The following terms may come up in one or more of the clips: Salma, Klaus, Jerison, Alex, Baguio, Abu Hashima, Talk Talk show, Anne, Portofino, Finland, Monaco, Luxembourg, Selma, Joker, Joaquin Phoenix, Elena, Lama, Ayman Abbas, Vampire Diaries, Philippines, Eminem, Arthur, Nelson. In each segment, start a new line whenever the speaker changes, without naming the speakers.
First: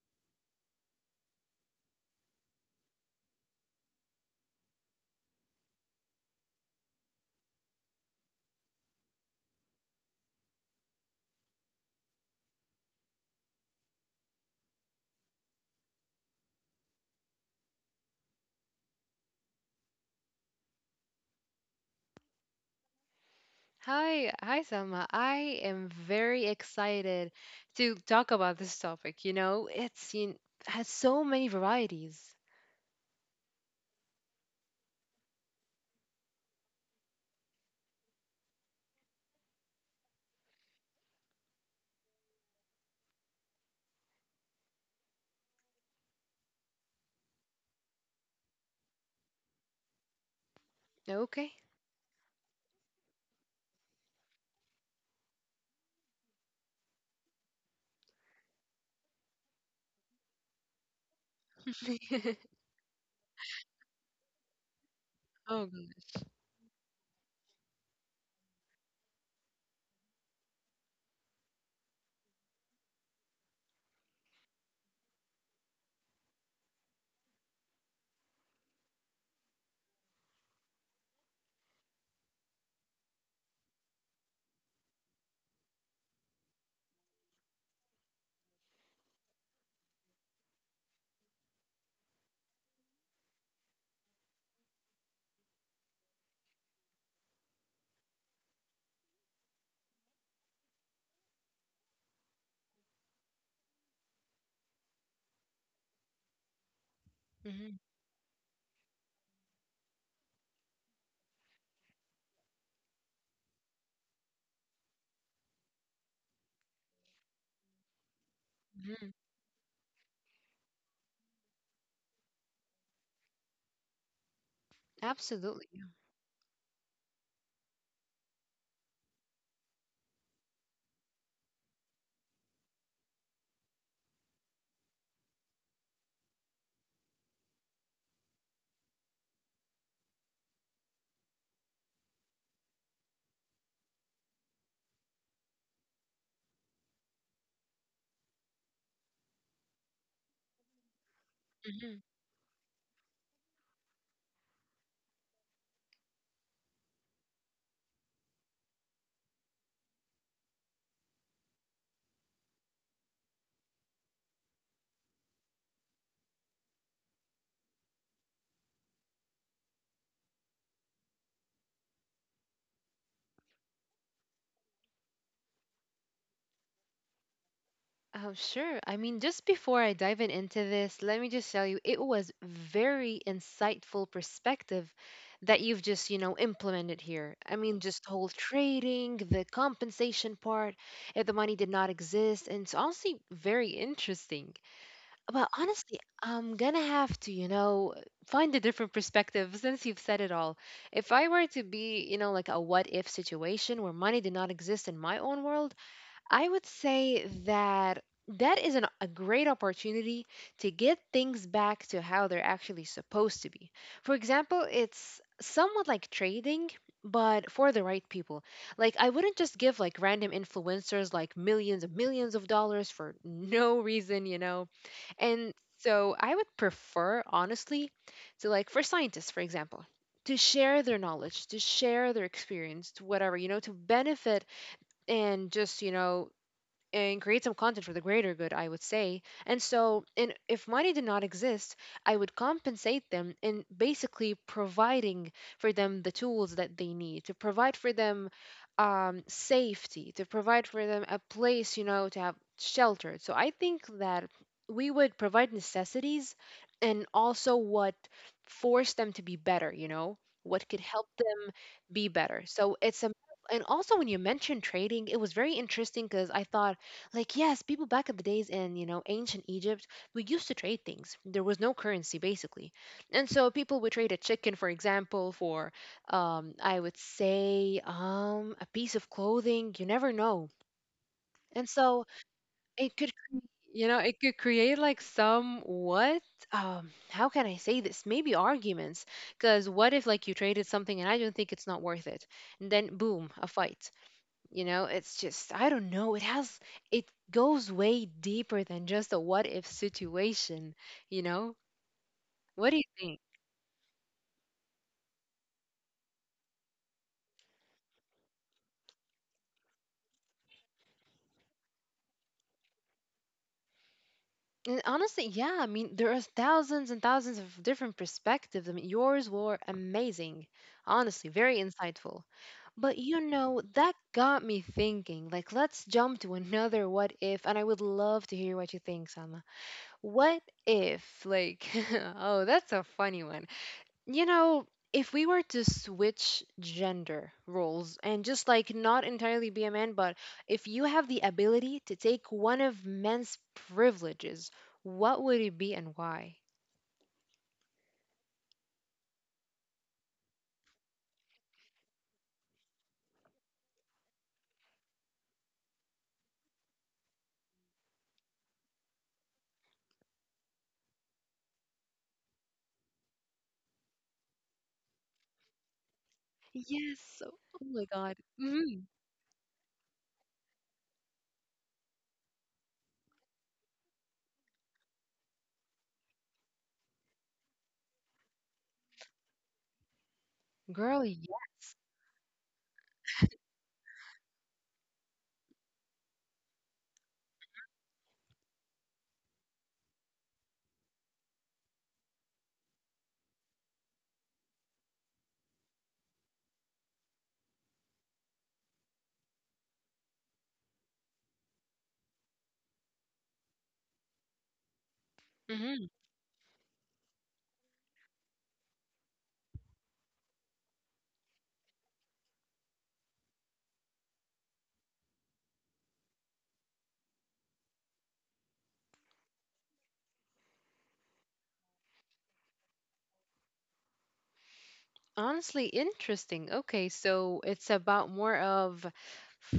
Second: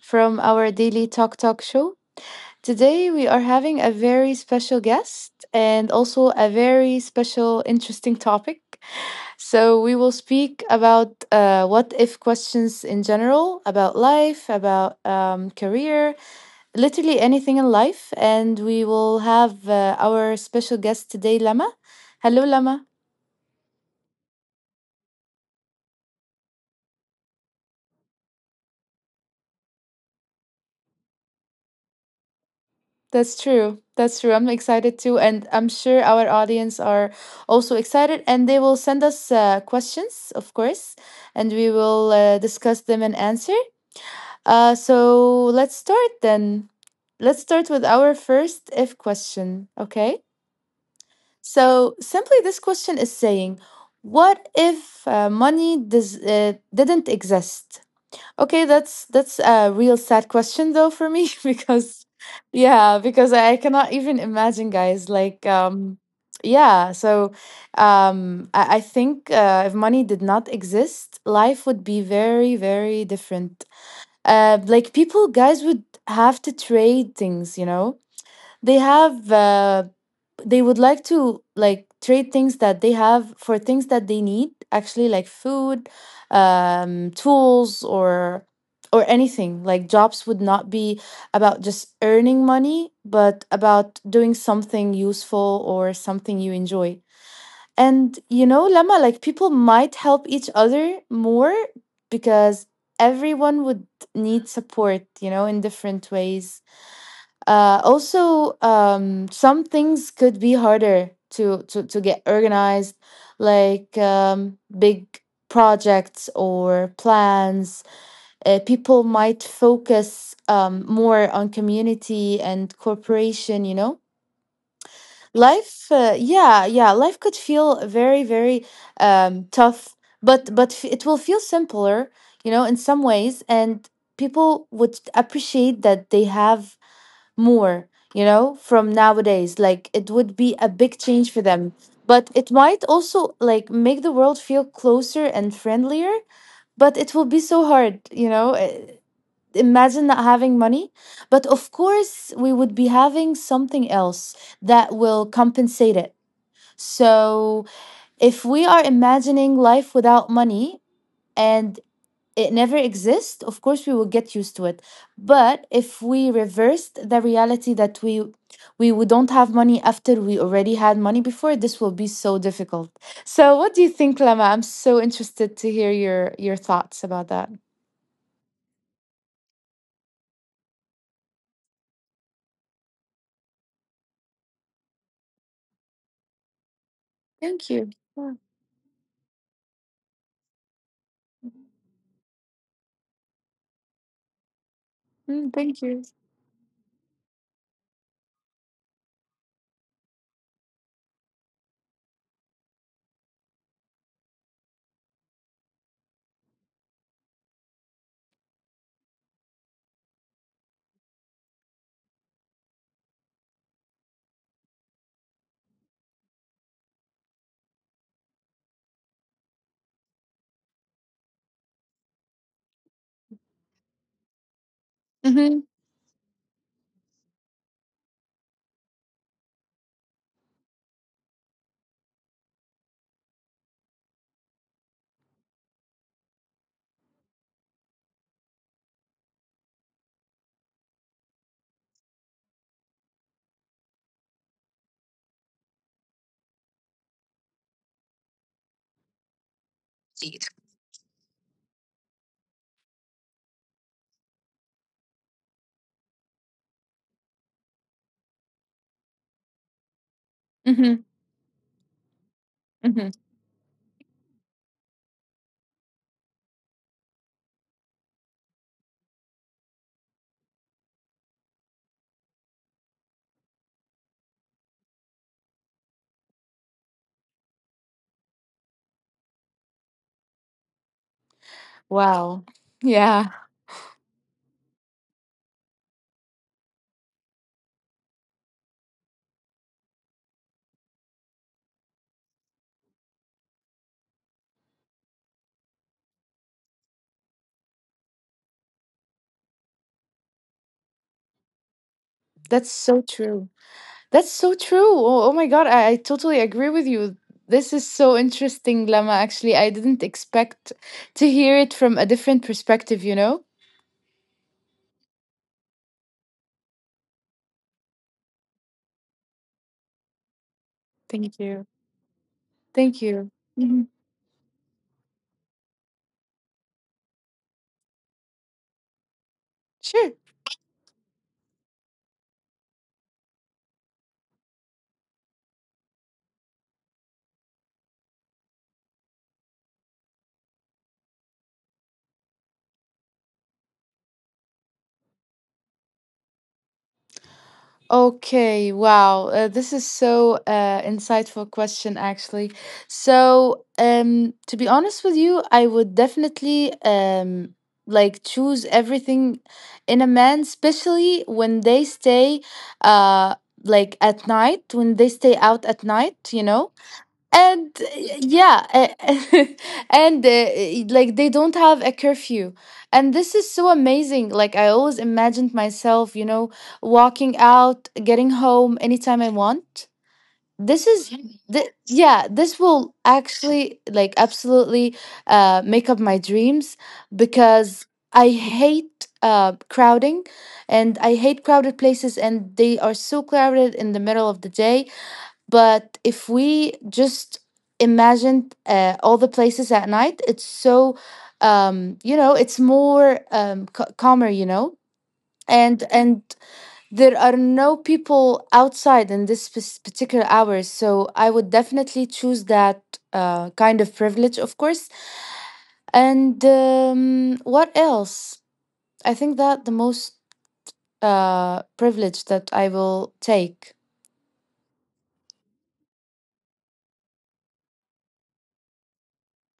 from our daily Talk Talk show. Today, we are having a very special guest and also a very special, interesting topic. So, we will speak about what if questions in general, about life, about career, literally anything in life. And we will have our special guest today, Lama. Hello, Lama.
Hi, hi, Selma. I am very excited to talk about this topic. You know, has so many varieties.
That's true. That's true. I'm excited too, and I'm sure our audience are also excited, and they will send us questions, of course, and we will discuss them and answer. So let's start then. Let's start with our first if question, okay?
Okay.
So simply, this question is saying, "What if money does didn't exist? Okay, that's a real sad question though for me because yeah, because I cannot even imagine guys like
Oh, God.
yeah, so I think if money did not exist, life would be very very different. Like people guys would have to trade things, you know. They have they would like to like trade things that they have for things that they need actually like food tools or anything like jobs would not be about just earning money but about doing something useful or something you enjoy and you know lama like people might help each other more because everyone would need support you know in different ways
Hmm
also, some things could be harder to to get organized, like big projects or plans. People
hmm
might focus more on community and corporation. You know,
Absolutely.
life. Yeah, yeah, life could feel very very tough, but it will feel simpler. You know, in some ways, and people would appreciate that they have more, you know, from nowadays. Like it would be a big change for them. But it might also like make the world feel closer and friendlier, but it will be so hard, you know. Imagine not having money. But of course, we would be having something else that will compensate it. So if we are imagining life without money, and it never exists, of course we will get used to it. But if we reversed the reality that we would don't have money after we already had money before, this will be so difficult. So what do you think, Lama? I'm so interested to hear your thoughts about that.
Oh, sure. I mean, just before I dive in into this, let me just tell you, it was very insightful perspective that you've just, you know, implemented here. I
Thank
mean,
you.
just whole
Yeah.
trading, the compensation part, if the money did not exist, and it's honestly very interesting. But
Mm, thank
honestly,
you.
I'm gonna have to, you know, find a different perspective since you've said it all. If I were to be, you know, like a what if situation where money did not exist in my own world, I would say that a great opportunity to get things back to how they're actually supposed to be. For example, it's somewhat like trading, but for the right people. Like, I wouldn't just give like random influencers like millions and millions of dollars for no reason, you know? And
Mm-hmm.
so I would prefer, honestly, to like for scientists, for example. To share their knowledge, to share their experience, to whatever, you know, to benefit and just you know and create some content for the greater good, I would say. And so, and if money did not exist, I would compensate them in basically providing for them the tools that they need, to provide for them safety, to provide for them a place, you know, to have shelter. So I think that we would provide necessities, and also what forced them to be better, you know, what could
Mm-hmm.
help be better. So it's
Mm-hmm.
a, and also when you mentioned trading, it was very interesting because I thought, like, yes, people back in the days in you know ancient Egypt, we used to trade things. There was no currency basically, and so people would trade a chicken, for example, for I would say a piece of clothing. You never know, and so
Wow.
it could,
Yeah.
cre- you know, it could create like some what? How can I say this? Maybe arguments. Because what if like you traded something and I don't think it's not worth it, and then boom, a fight. You know, it's just I don't know. It has it goes way deeper than just a what if situation. You know, what
That's
do you
so
think?
true. That's so true. Oh, oh my God, I totally agree with you. This is so interesting, Lama. Actually, I didn't expect to hear it from a different perspective, you know?
And honestly, yeah, I mean, there are thousands and thousands of different perspectives. I mean, yours were amazing, honestly,
Thank
very
you.
insightful. But
Thank
you
you.
know,
Mhm.
that got me thinking. Like, let's jump to another what if, and I would love to hear what you think, Salma.
Sure.
What if, like, oh, that's a funny one. You know, if we were to switch gender roles and just like not entirely be a man, but if you have the ability to take one of men's privileges, what would it be and why?
Okay, wow. This is so insightful question, actually. So, to be honest with you, I would definitely like choose everything in a man, especially when they stay uh, like at night, when they stay out at night, you know?
Yes. Oh
And
my God.
yeah
Hmm
and like they don't have a curfew and this is so amazing like I always imagined myself, you know, walking out, getting home anytime I want. this
Girl,
is
yes.
yeah, this will actually like absolutely make up my dreams because I hate crowding and I hate crowded places, and they are so crowded in the middle of the day. But if we just imagine all the places at night, it's so you know, it's more calmer, you know. and
hmm
and there are no people outside in this particular hours, so I would definitely choose that kind of privilege, of course. And what else? I think that the most privilege that I will take.
Honestly, interesting. Okay, so it's about more of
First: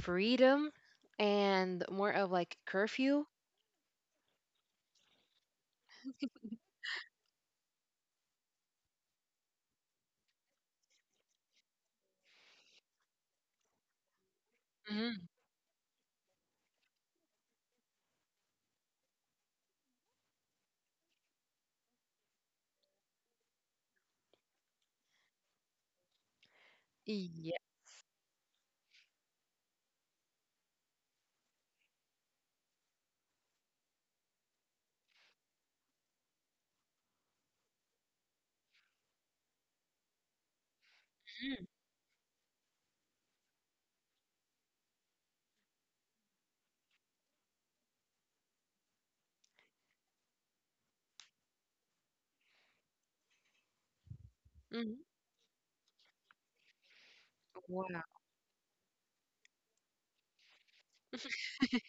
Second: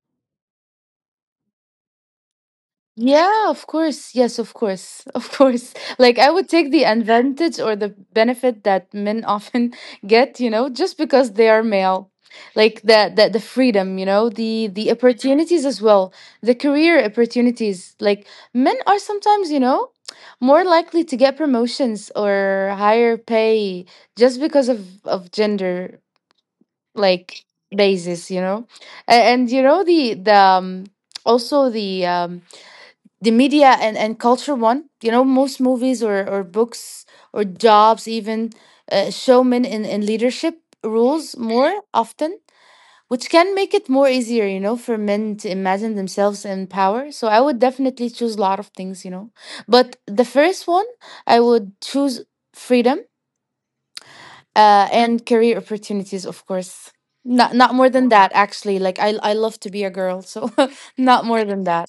freedom and more of like curfew.
Yeah, of course. Yes, of course. Of course. Like I would take the advantage or the benefit that men often get, you know, just because they are male. Like the freedom, you know, the
Hmm
opportunities as well, the career opportunities. Like men are sometimes, you know, more likely to get promotions or higher pay just because of gender like
Yeah.
basis, you know. And, you know, the also the media and culture one. You know, most movies or books or jobs even show men in leadership roles
Mhm.
more often, which can make it more easier, you know, for men to imagine themselves in power. So I would definitely choose a lot of things, you know, but the first one I would choose freedom
Mhm.
and career opportunities, of course. Not not more
Wow.
than that actually, like I love to be a girl, so not more than that.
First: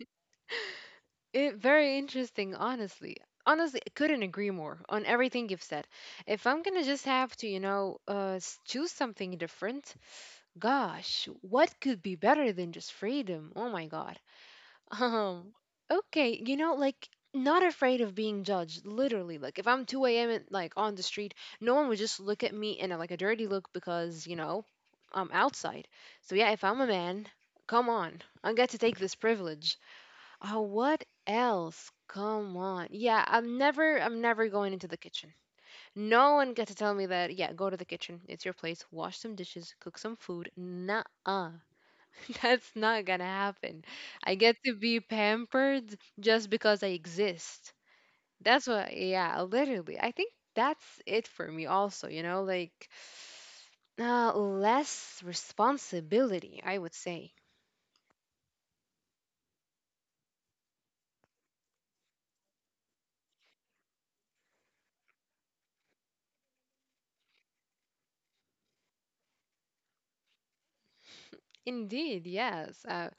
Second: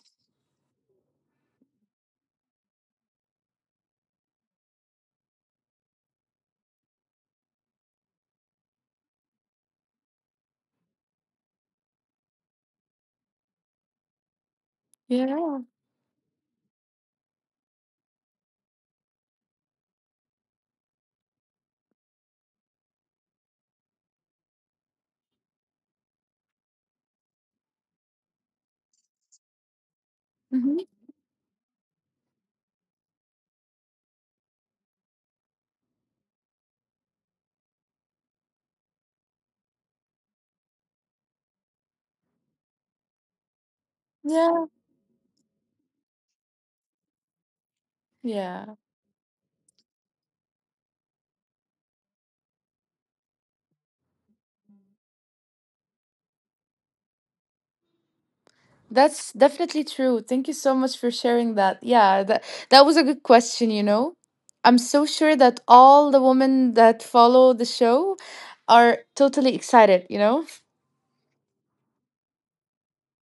It very interesting, honestly. Honestly, I couldn't agree more on everything you've said. If I'm gonna just have to, you know, choose something different, gosh, what could be better than just freedom? Oh my god. Um,
Yeah.
okay, you know, like not afraid of being judged. Literally, like if I'm 2 a.m. and, like on the street, no one would just look at me in a, like a dirty look because you know I'm outside. So yeah, if I'm a man, come on, I get to take this privilege. Oh,
Hmm.
what else? Come on. Yeah, I'm never going into the kitchen. No one gets to tell me that, yeah, go to the kitchen. It's your place. Wash some dishes, cook some food. Nah, that's not gonna happen. I get
Yeah.
to be pampered just because I exist. That's
Yeah.
what, yeah, literally. I think that's it for me also, you know, like less responsibility, I would say.
That's definitely true. Thank you so much for sharing that. Yeah, that that was a good question, you know. I'm so sure that all the women that follow the show are totally excited, you know?
Indeed, yes.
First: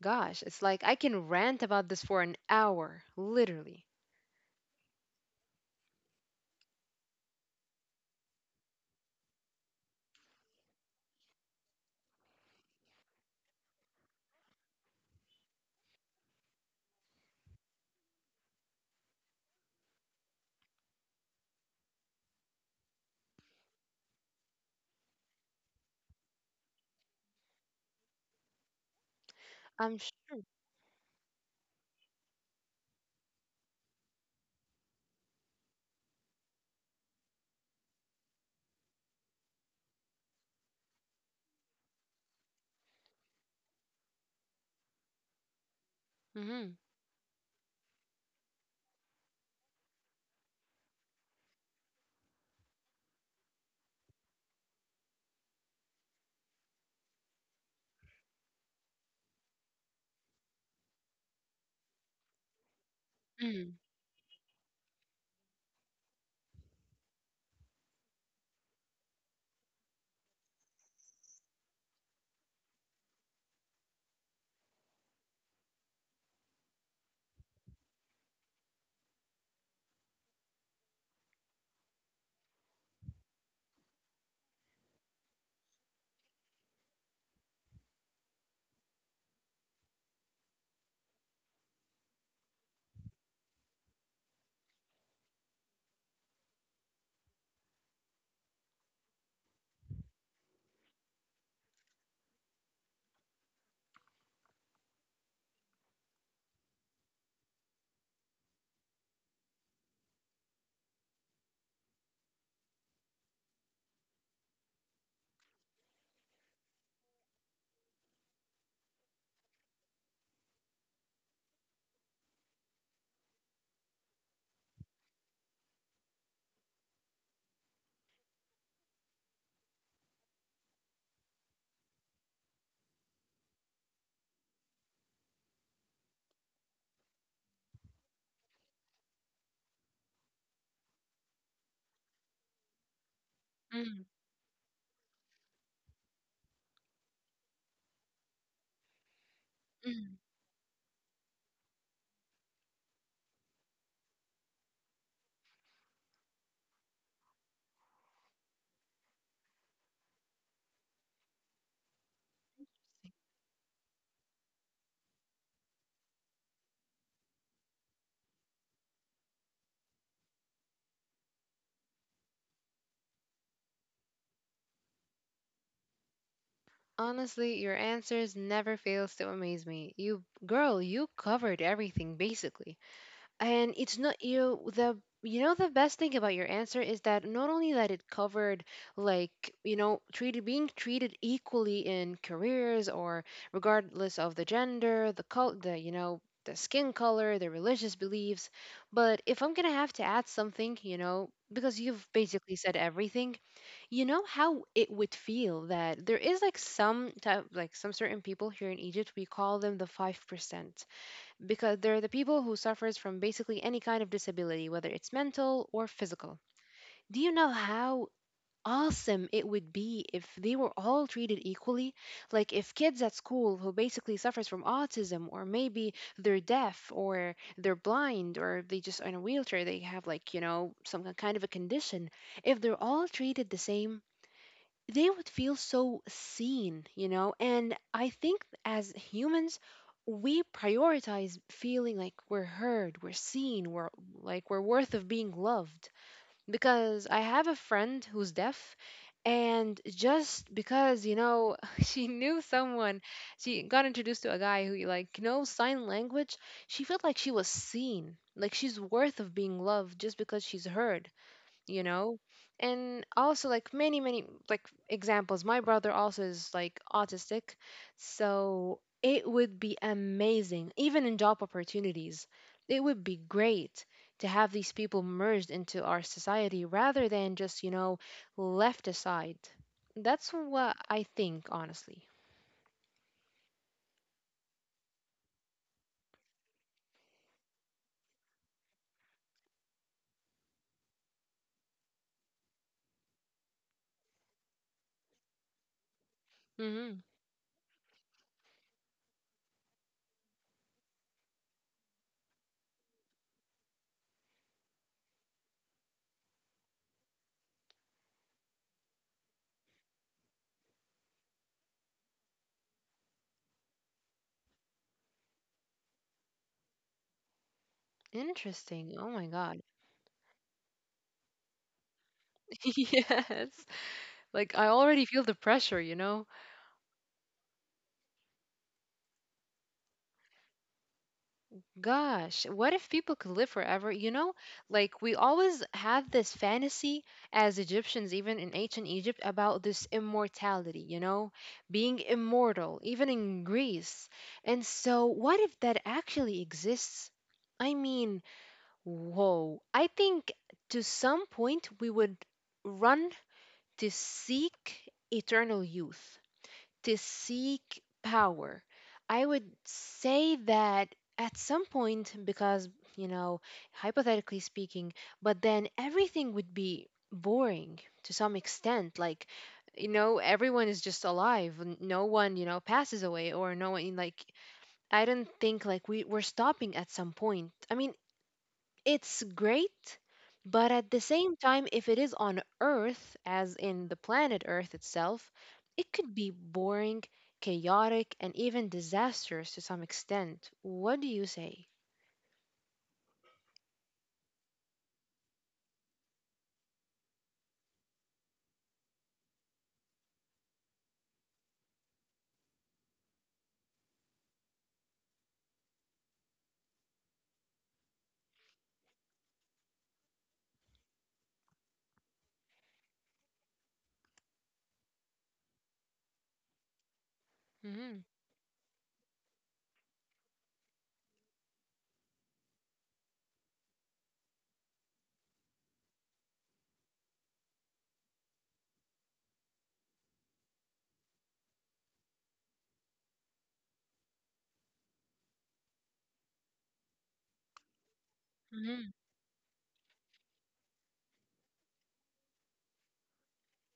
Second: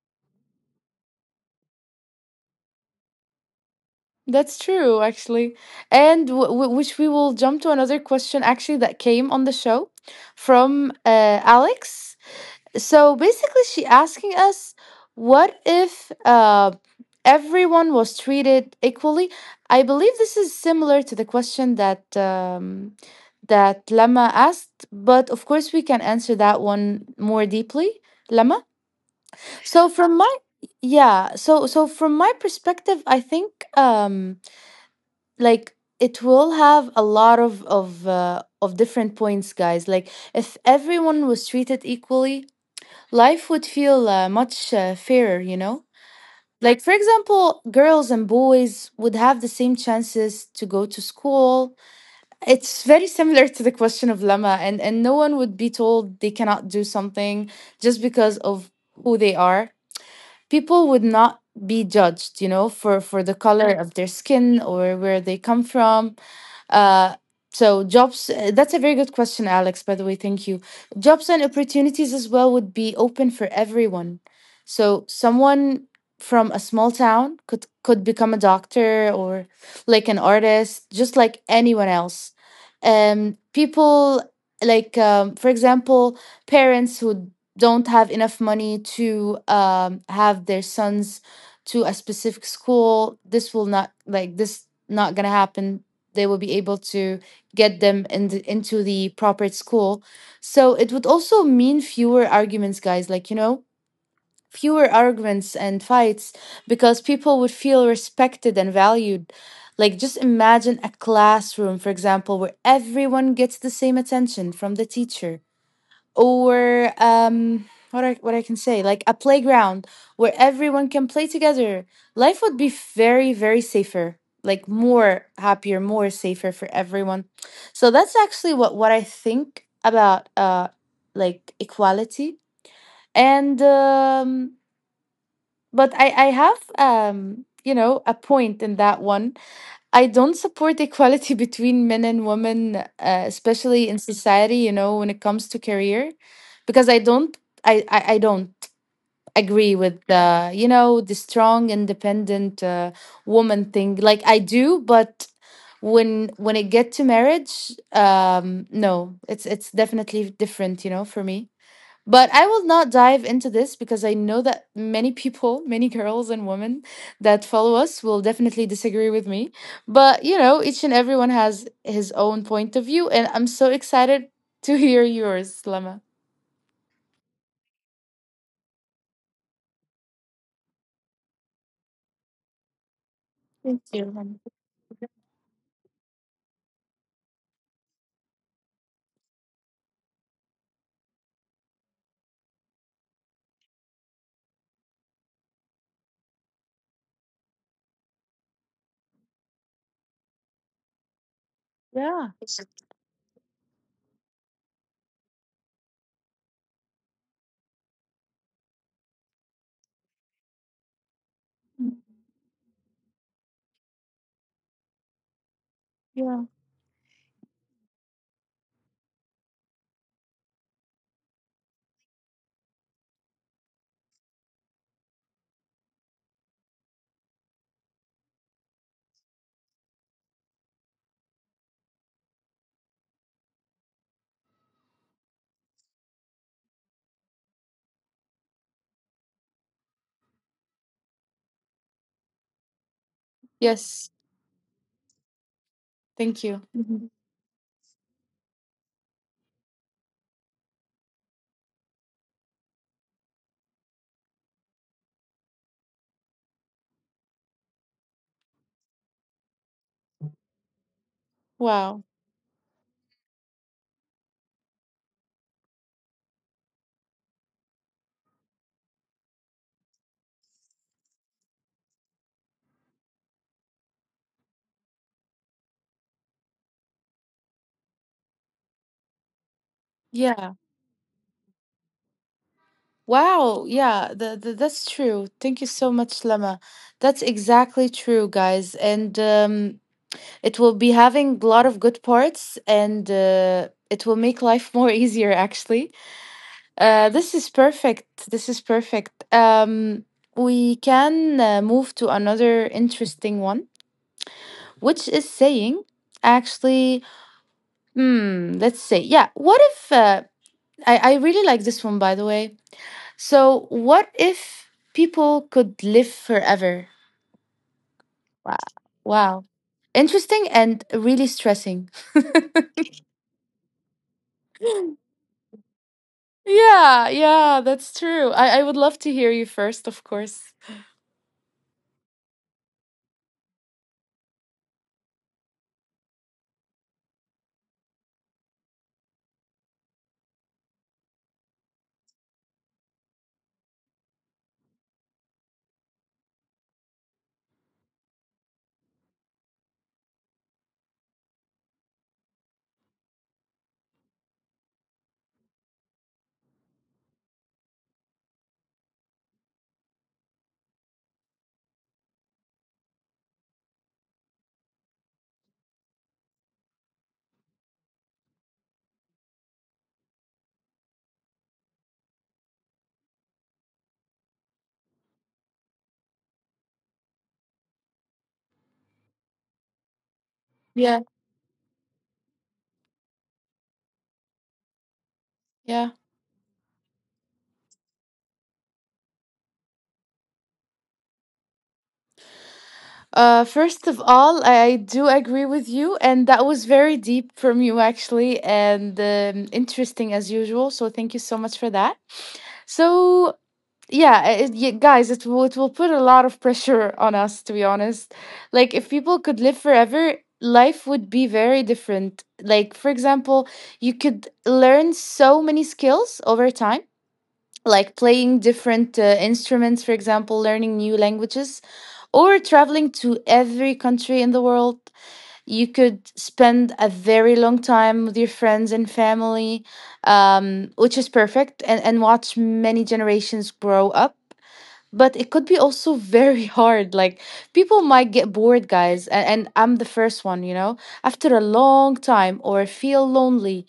Gosh, it's like I can rant about this for an hour, literally.
That's true, actually. And which we will jump to another question actually that came on the show from Alex. So basically, she asking us, what if everyone was treated equally? I believe this is similar to the question that that Lama asked, but of course we can answer that one more deeply, Lama. So
I'm
from my
sure.
yeah, so so from my perspective, I think um, like it will have a lot of of different points, guys. Like if everyone was treated equally, life would feel much fairer, you know?
hmm
Like, for example, girls and boys would have the same chances to go to school. It's very similar to the question of Lama, and no one would be told they cannot do something just because of who they are. People would not be judged, you know, for the color
hmm
of their skin or where they come from uh, so jobs that's a very good question, Alex, by the way, thank you. Jobs and opportunities as well would be open for everyone. So someone from a small town could become a doctor or like an artist just like anyone else. People like for example, parents who don't have enough money to have their sons to a specific school, this will not like this not gonna happen. They will be able to get them in the, into the proper school. So it would also mean fewer arguments, guys, like you know, fewer arguments and fights because people would feel respected and valued. Like just imagine a classroom, for example, where everyone gets the same attention from the teacher or what I can say, like a playground where everyone can play together. Life would be very, very safer. Like more happier, more safer for everyone. So that's actually what I think about like equality. And but I have you know a point in that one. I don't support equality between men and women, especially
hmm
in society, you know, when it comes to career, because I don't, I don't agree with
hmm
the, you know, the strong, independent woman thing. Like I do, but when it get to marriage, no, it's definitely different, you know, for me. But I will not dive into this because I know that many people, many girls and women that follow us will definitely disagree with me. But, you know, each and everyone has his own point of view. And I'm so excited to hear yours, Lama.
Honestly, your answers never fails to amaze me. You, girl, you covered everything basically. And
Thank
it's
you.
not
Lama.
you the You know, the best thing about your answer is that not only that it covered like you know treated being treated equally in careers or regardless of the gender, the col the you know, the skin color, the religious beliefs, but if I'm gonna have to add something, you know, because you've
Yeah.
basically said everything, you know how it would feel that there is like some type, like some certain people here in Egypt we call them the 5%, because they're the people who suffers from basically any kind of disability, whether it's mental or physical.
Yeah.
Do you know how awesome it would be if they were all treated equally? Like if kids at school who basically suffers from autism, or maybe they're deaf or they're blind or they just are in a wheelchair, they have like, you know, some kind of a condition, if they're all treated the same, they would feel so seen, you know? And I think as humans, we prioritize feeling like we're heard, we're seen, we're
Yes.
like we're worth of being loved.
Thank you.
Because
Mhm.
I have a friend who's deaf, and just because, you know, she knew someone, she got introduced to a guy who like knows sign language, she felt like she was seen, like she's worth of being loved just because she's heard, you
Wow.
know. And also like many many like examples, my brother also is like autistic, so it would be amazing even in job opportunities. It would be great to have these people merged into our society rather than just you know left aside. That's
Yeah.
what I think honestly.
Wow. Yeah. That's true. Thank you so much, Lama. That's exactly true, guys. And it will be having a lot of good parts and it will make life more easier, actually.
Hmm
This is perfect. This is perfect. We can move to another interesting one, which is saying, actually, hmm, let's say, yeah, what if, I really like this one, by the way. So, what if people could live forever? Wow.
Interesting, oh my
Wow.
god.
Interesting and really stressing.
Yes, like I already feel the pressure, you know.
Yeah, yeah, that's true. I would love to hear you first, of course.
Gosh, what if people could live forever? You know, like we always have this fantasy as Egyptians, even in ancient Egypt, about this immortality, you know, being immortal, even in Greece. And so, what if that actually exists? I mean, whoa. I think to some point we would run to seek eternal youth, to seek power. I would say that at some point, because, you know, hypothetically speaking, but then everything would be boring to some extent. Like, you know, everyone is just alive. No one, you know, passes away, or no one, like, I don't think like we're stopping at some point. I mean, it's great, but at the
Yeah,
same time, if it is on Earth, as in the planet Earth itself, it
yeah.
could be boring, chaotic, and even disastrous to some extent. What do you say?
First of all, I do agree with you, and that was very deep from you, actually, and interesting as usual. So, thank you so much for that. So, yeah guys it will put a lot of pressure on us, to be honest. Like, if people could live forever, life would be very different. Like, for example, you could learn so many skills over time, like
Hmm
playing different instruments, for example, learning new languages, or traveling to every country in the world. You could spend a very long time with your friends and family, which is perfect, and watch many generations grow up. But it could be also very hard. Like, people might get bored,
hmm
guys, and I'm the first one, after a long time, or feel lonely.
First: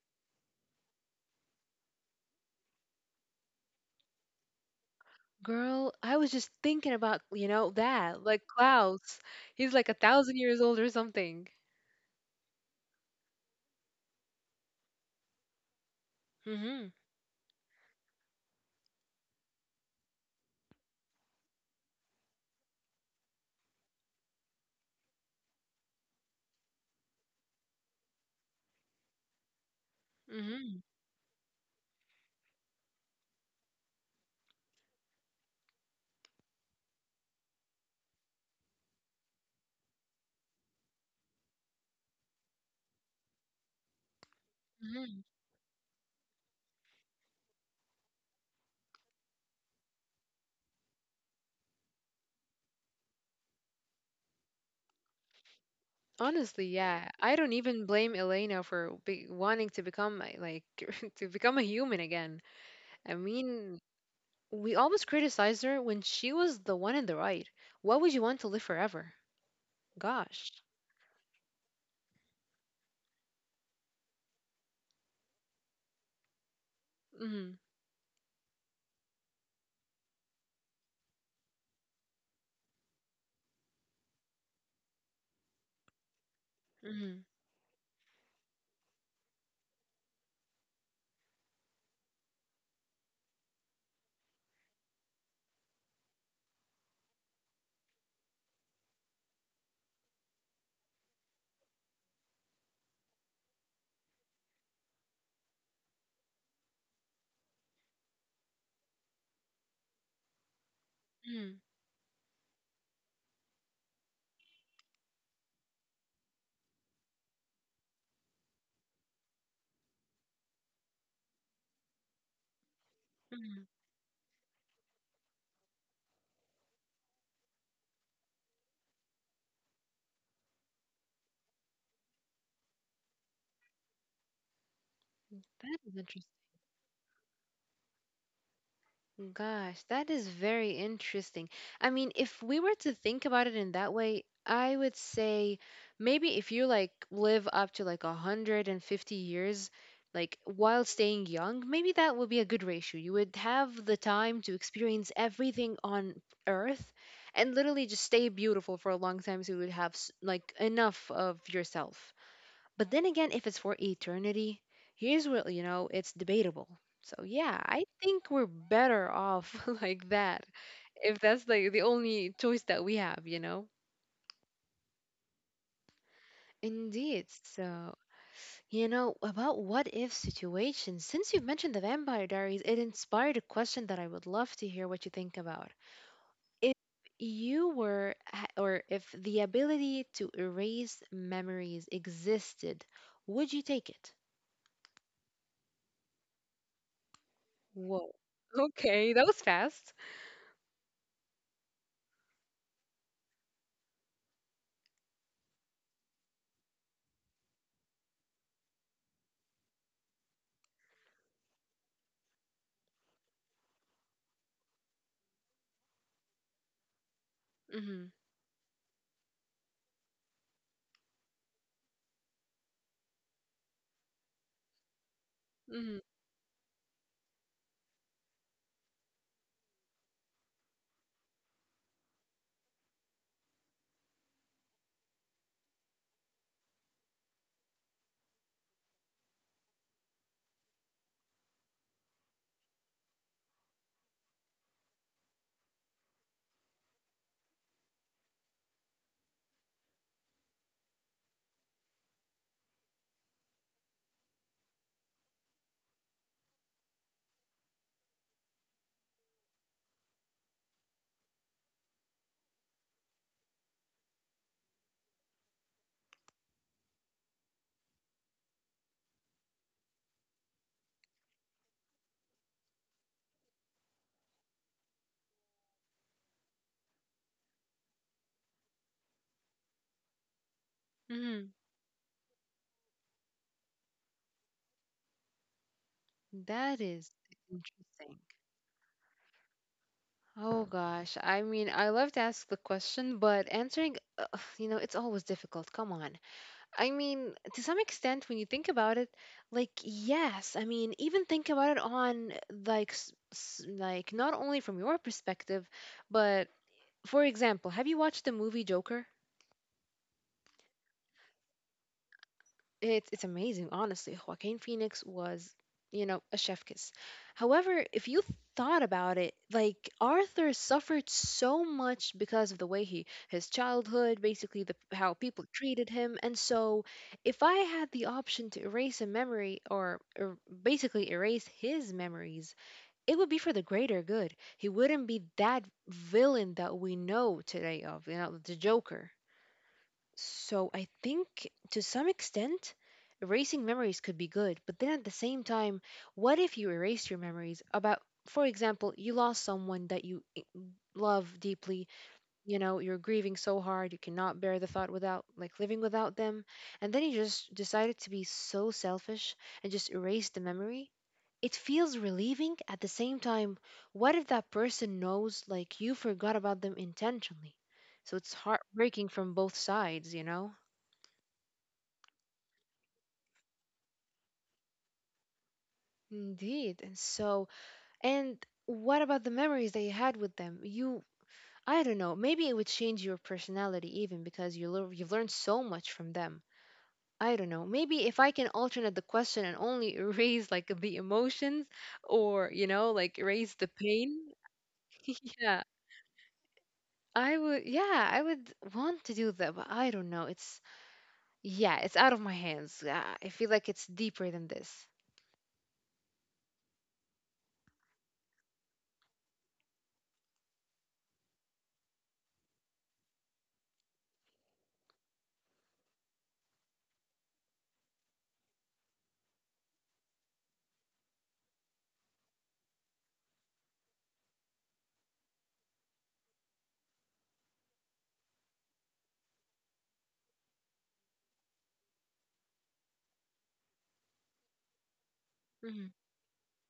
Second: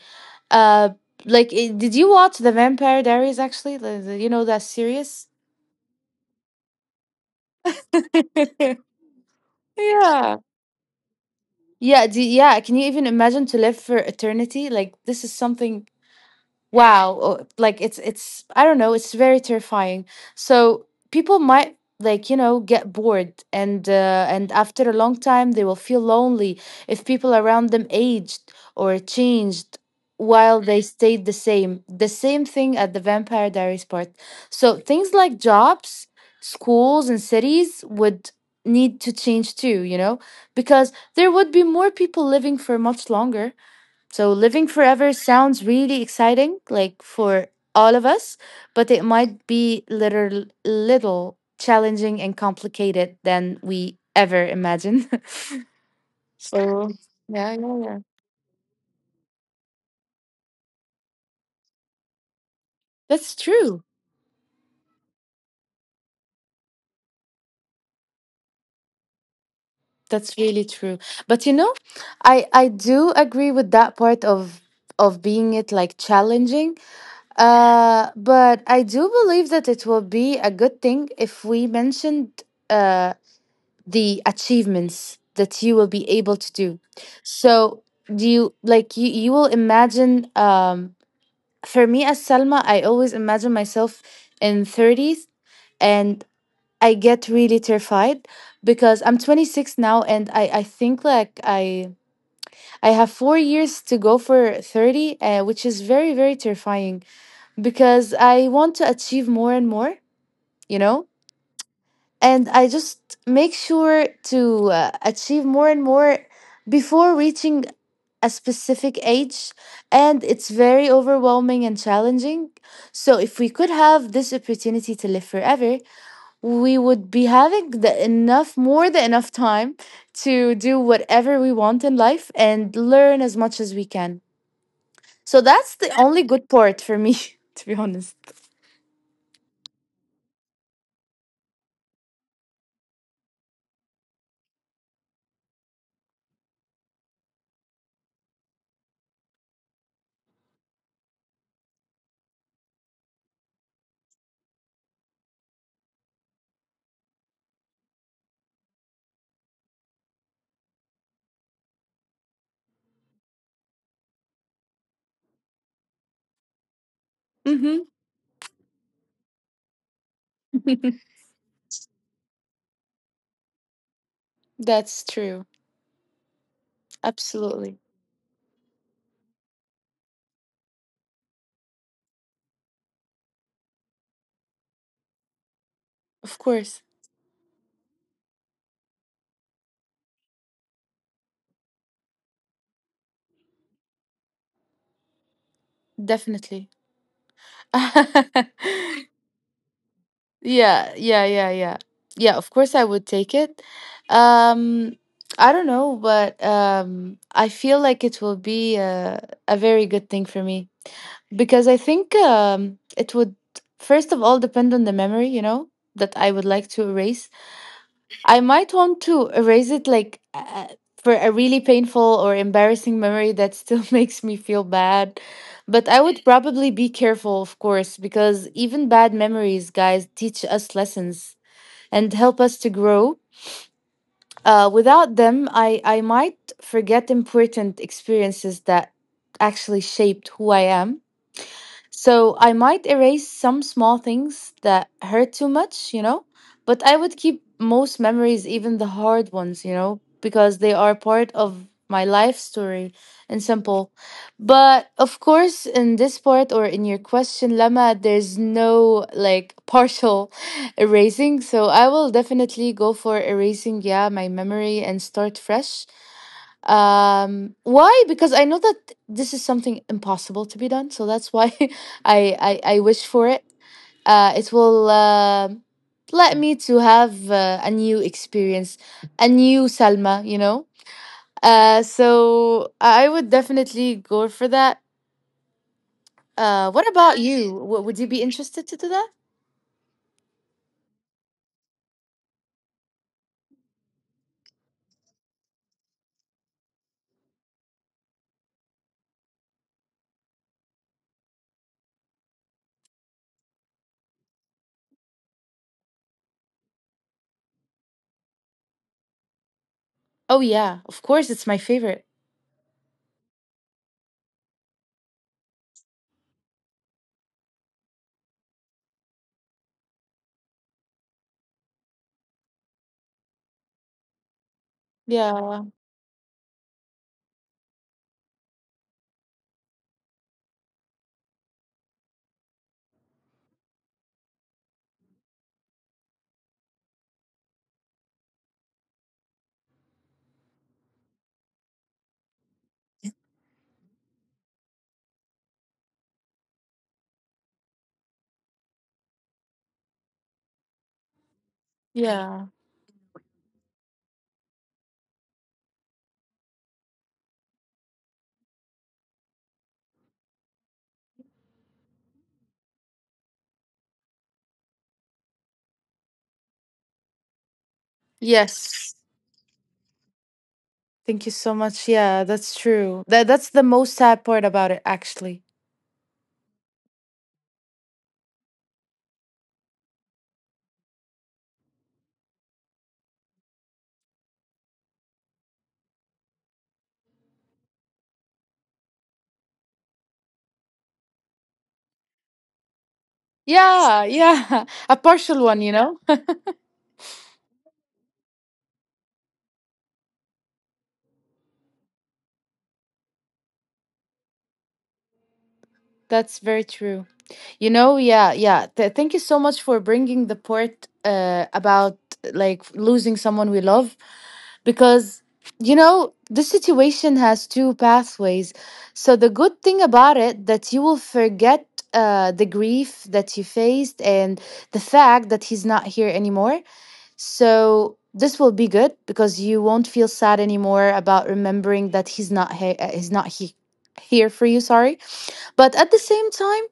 uh did you watch The Vampire Diaries, actually, you know, that series?
Girl, I was just thinking about, you know, that, like Klaus. He's like a thousand
Yeah.
years old or something.
Yeah, can you even imagine to live for eternity? Like, this is something,
Hmm
wow. Oh, like, it's I don't know, it's very terrifying. So people might, like, you know, get bored, and after a long time they will feel lonely if people around them aged or changed while they
hmm
stayed the same, the same thing at The Vampire Diaries part. So things like jobs, schools, and cities would need to change too, you know, because there would be more people living for much longer. So living forever
hmm
sounds really exciting, like for all of us, but it might be little little challenging and complicated than we ever imagined.
Honestly,
So
yeah. I
yeah,
don't
yeah,
even
yeah.
blame Elena for be wanting to become like to become a human again. I
That's
mean,
true.
we always criticize her when she was the one in the right. Why would you want to live forever?
That's
Gosh.
really true. But you know, I do agree with that part, of being it like challenging.
Mm-hmm.
But I do believe that it will be a good thing if we mentioned Uh, the achievements that you will be able to do.
Mm-hmm.
So do you like you will imagine, um, for me as Salma, I always imagine myself in thirties, and I get really terrified, because I'm 26 now, and I think like I have 4 years to go for 30, which is very very terrifying, because I want to achieve more and more, you know.
Mm-hmm.
And I just make sure to achieve more and more before reaching a specific age, and it's very overwhelming and challenging. So if we
Mm-hmm.
could have this opportunity to live forever, we would be having the enough, more than enough time, to do whatever we want in life and learn as much as we can. So that's
That
the
is
only
interesting.
good part for me, to be honest.
Gosh, that is very interesting. I mean, if we were to think about it in that way, I would say maybe if you like live up to like 150 years, like while staying young, maybe that would be a good ratio. You would have the time to experience everything on earth and literally just stay beautiful for a long time, so you would have like enough of yourself. But then again, if it's for eternity, here's what, you know, it's debatable. So yeah,
Hmm.
I think we're better off like that, if that's like the only choice that we have, you know?
That's true.
Indeed.
Absolutely.
So, you know, about what if situations, since you've mentioned the Vampire Diaries, it inspired a question that I would love to hear what you think about.
Of course.
If you were, or if the ability to erase memories existed, would you take it?
Definitely.
Whoa. Okay, that was fast.
Yeah, yeah, yeah, yeah. Yeah, of course I would take it. Um I don't know, but I feel like it will be a very good thing for me, because I think it would, first of all, depend on the memory, you know, that I would like to erase.
Mm-hmm.
I might want to erase it, like, for a really painful or embarrassing memory that still makes me feel bad. But I
Mm-hmm.
would probably be careful, of course, because even bad memories, guys, teach us lessons and help us to grow. Without them, I might forget important experiences that actually shaped who I am. So I might erase some small things that hurt too much, you know, but I would keep most memories, even the hard ones, you know, because they are part of my life story. And simple. But of course, in this part or in your question, Lama, there's no like partial erasing. So I will definitely go for erasing, yeah, my memory and start fresh. Um, why? Because I know that this is something impossible to be done, so that's why. I wish for it. It will, um, let me to have a new experience, a new Salma, you know.
Mm-hmm.
So I would definitely go for that. What
That
about
is
you? Would you be
interesting.
interested to do that?
Oh gosh, I mean, I love to ask the question, but answering, you know, it's always difficult. Come on. I mean, to some extent, when you think about it, like, yes, I mean, even think about it on like, like not only from your perspective, but for example, have you watched the movie Joker?
Oh yeah, of course, it's my favorite.
It's amazing, honestly. Joaquin Phoenix was, you know, a chef kiss. However, if you thought about it, like Arthur suffered so much because of the way he his childhood, basically the how people
Yeah,
treated him. And so, if I had the option to erase a memory, or basically erase his memories, it would be for the greater good. He wouldn't be that villain that we know today of, you know, the Joker. So I think to some extent, erasing memories could be good, but then at the same time, what if you erase your memories about, for example, you lost someone that love deeply.
yeah,
You know, you're grieving so hard you cannot bear the thought without like living without them, and then you just decided to be so selfish and just erase the memory. It feels relieving. At the same time, what if that person knows like you forgot about them intentionally? So it's
yes.
heartbreaking from both sides, you know.
Thank you so much. Yeah, that's true. That's the most sad part about it actually.
Indeed. And so, and what about the memories that you had with them? You I don't know, maybe it would change your personality even, because you you've learned so much from them. I don't know. Maybe if I can alternate the question and only raise like the emotions or, you know, like raise the
Yeah,
pain.
yeah. A partial one,
Yeah.
you know?
I would, yeah, I would want to do that, but I don't know. Yeah, it's out of my hands. Yeah, I feel like it's deeper than this.
That's very true. You know, yeah, yeah. Thank you so much for bringing the part about, like, losing someone we love, because, you know, this situation has two pathways. So the good thing about it, that you will forget the grief that you faced and the fact that he's not here anymore. So this will be good because you won't feel sad anymore about remembering that he's not here for you. Sorry, but
Hmm.
at the same time,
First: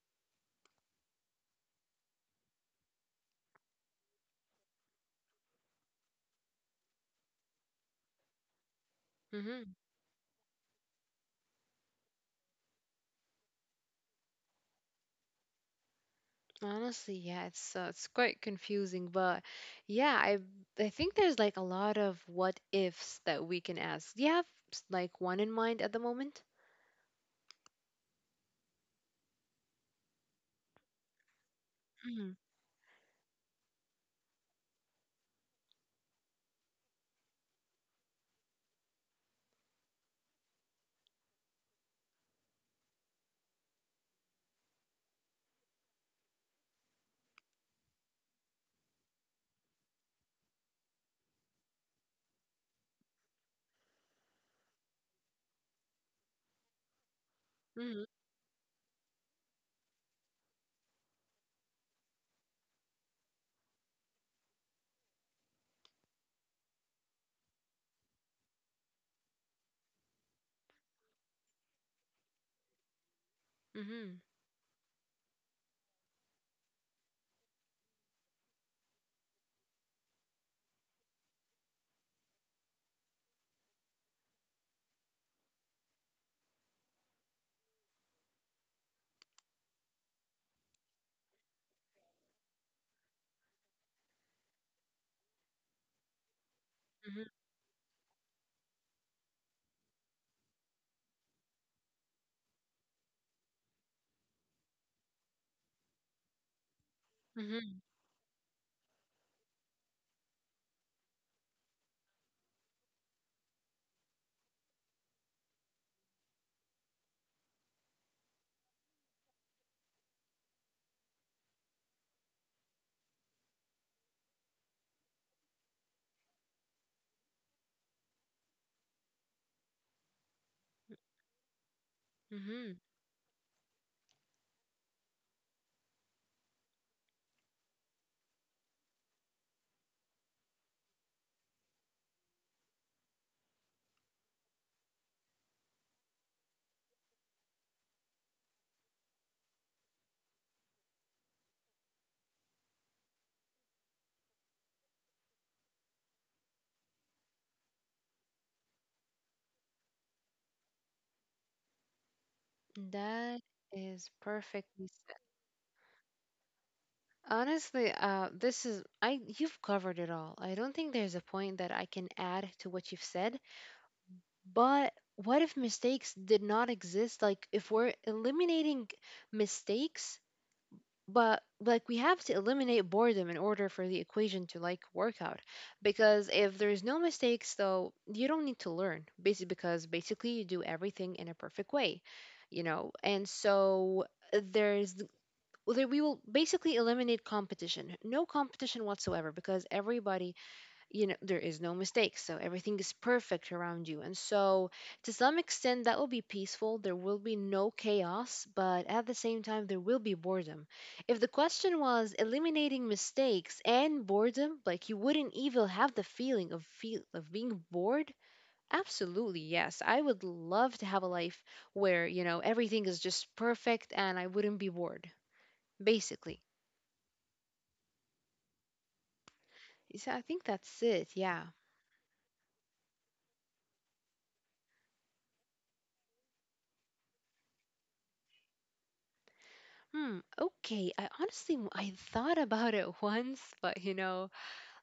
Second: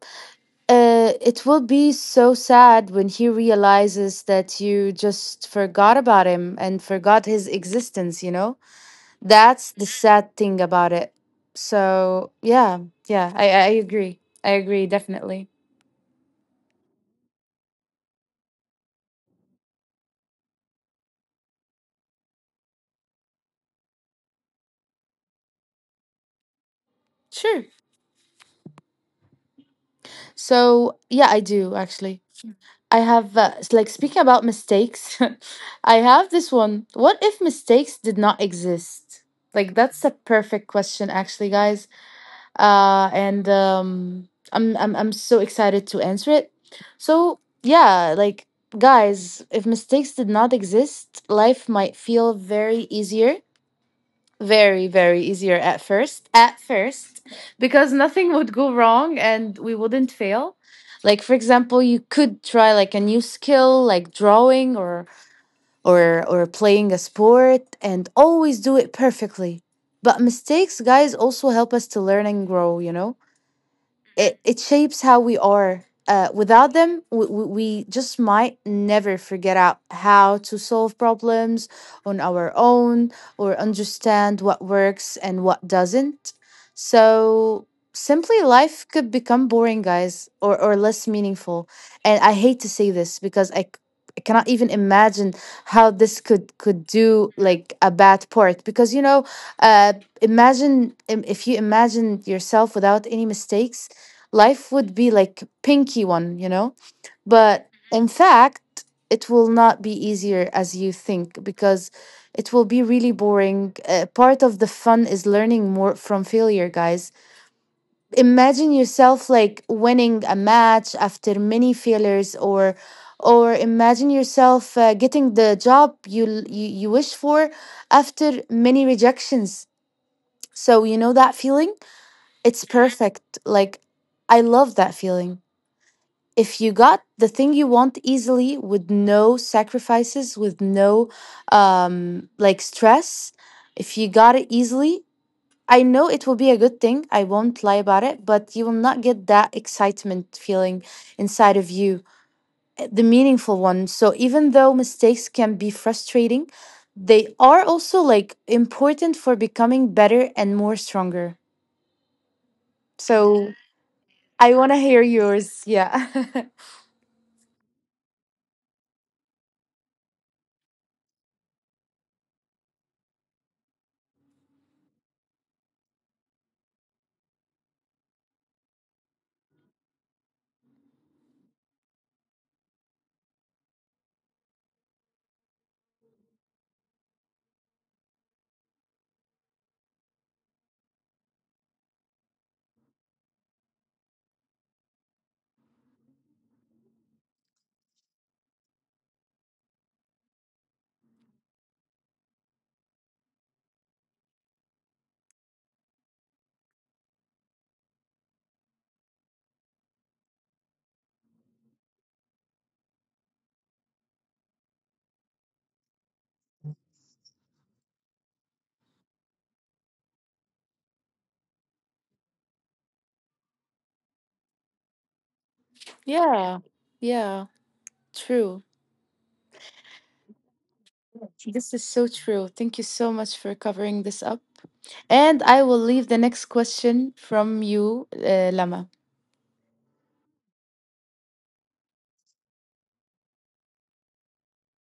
it will be so sad when he realizes that you just forgot about him and forgot his existence. You know,
Hmm.
that's the sad thing about it. So yeah, yeah, I agree. I agree definitely.
Honestly, yeah, it's quite confusing, but yeah, I think there's like a lot of what ifs that we can ask. Do you have like one in mind at the moment?
Sure. So yeah, I do actually.
Hmm.
I have, like, speaking about mistakes, I have this one. What if mistakes did not exist? Like, that's a perfect question, actually, guys. I'm so excited to answer it. So, yeah, like, guys, if mistakes did not exist, life might feel very easier, very very easier at first, at first, because
Hmm.
nothing would go wrong and we wouldn't fail. Like, for example, you could try like a new skill, like drawing, or playing a sport, and always do it perfectly. But mistakes, guys, also help us to learn and grow, you know.
Hmm.
It shapes how we are. Without them, we just might never figure out how to solve problems on our own, or understand what works and what doesn't. So simply, life could become boring, guys, or less meaningful. And I hate to say this because I cannot even imagine how this could do
Hmm.
like a bad part, because you know, uh if you imagine yourself without any mistakes, life would be like pinky one, you know? But
Hmm.
in fact, it will not be easier as you think, because it will be really boring. Part of the fun is learning more from failure, guys. Imagine yourself like winning a match after many failures, or imagine yourself getting the job you wish for after many rejections. So you know that feeling? It's
Hmm.
perfect. Like, I love that feeling. If you got the thing you want easily with no sacrifices, with no, um, like stress, if you got it easily, I know it will be a good thing, I won't lie about it, but you will not get that excitement feeling inside of you, the meaningful one. So even though mistakes can be frustrating, they are also like important for becoming better and more stronger.
That
So
is
I want to
perfectly
hear
said.
yours. Yeah.
Honestly, this is I you've covered it all. I don't think there's a point that I can add to what you've said. But what if mistakes did not exist? Like, if we're eliminating mistakes, but like we have to eliminate boredom in order for the equation to like work out. Because if there's no mistakes, though, you don't need to learn. Basically, because basically you do everything in a perfect way, you know. And so there's, well, we will basically eliminate competition. No competition whatsoever, because everybody, you know, there is no mistakes. So everything is perfect around you. And so to some extent, that will be peaceful. There will be no chaos, but at the same time, there will be boredom. If the question was eliminating mistakes and boredom, like you wouldn't even have the feel of being bored. Absolutely, yes. I would love to have a life where, you know, everything is just perfect and I wouldn't be bored, basically.
Yeah. Yeah. True.
So I think that's it. Yeah.
This is so true. Thank you so much for covering this up. And I will leave the next question from you, Lama.
Hmm. Okay. I honestly, I thought about it once, but you know,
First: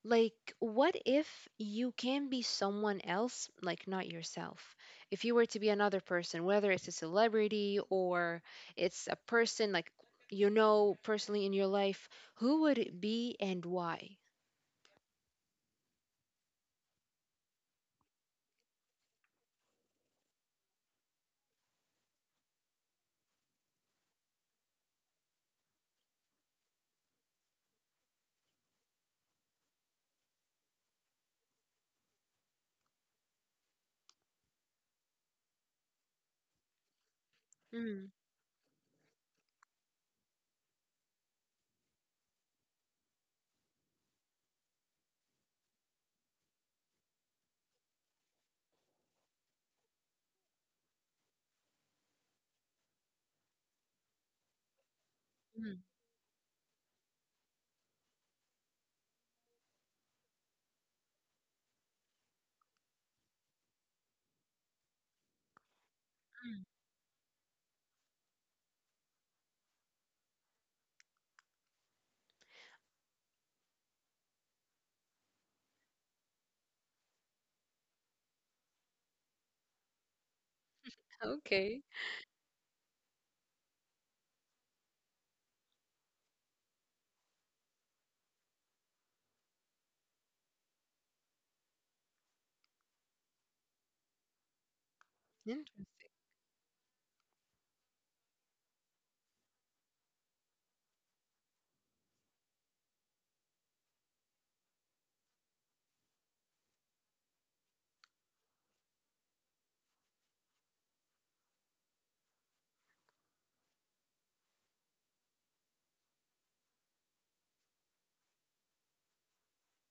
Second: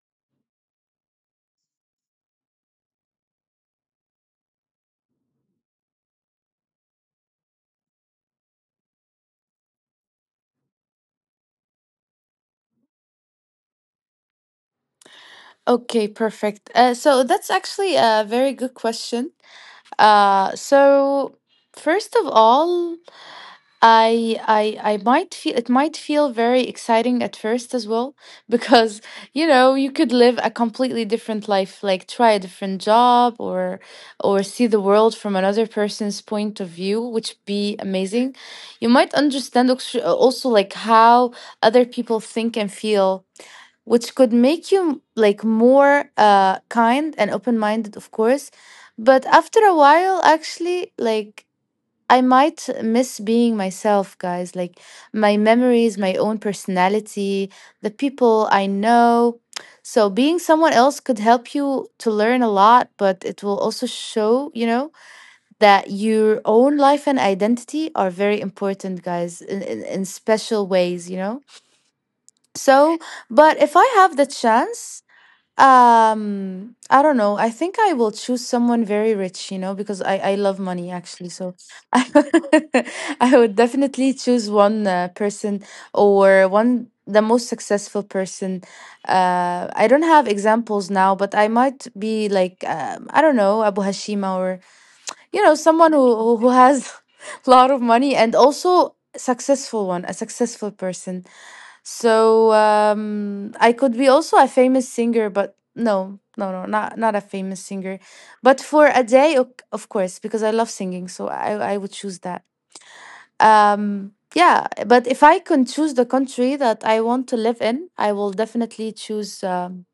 like, what if you can be someone else, like not yourself? If you were to be another person, whether it's a celebrity or it's a person like, you know, personally in your life, who would it be and why?
Okay, perfect. So that's actually a very good question. So first of all, I might feel, it might feel very exciting at first as well because, you know, you could live a completely different life, like try a different job, or see the world from another person's point of view, which be
Mm-hmm.
amazing. You might understand also, like, how other people think and feel, which could make you like more kind and open-minded, of course. But after a while, actually, like, I might miss being myself, guys. Like my memories, my own personality, the people I know. So being someone else could help you to learn a lot, but it will also show, you know, that your own life and identity are very important, guys, in special ways, you know? So, but if I have the chance, I don't know, I think I will choose someone very rich, you know, because I love money actually. So
Okay.
I would, I would definitely choose one person, or one the most successful person. I don't have examples now, but I might be like, I don't know, Abu Hashima, you know,
Interesting.
someone who has a lot of money and also successful one, a successful person. So, um, I could be also a famous singer, but no, not not a famous singer, but for a day, of course, because I love singing, so I would choose that. Um, yeah, but if I can choose the country that I want to live in, I will definitely choose, um,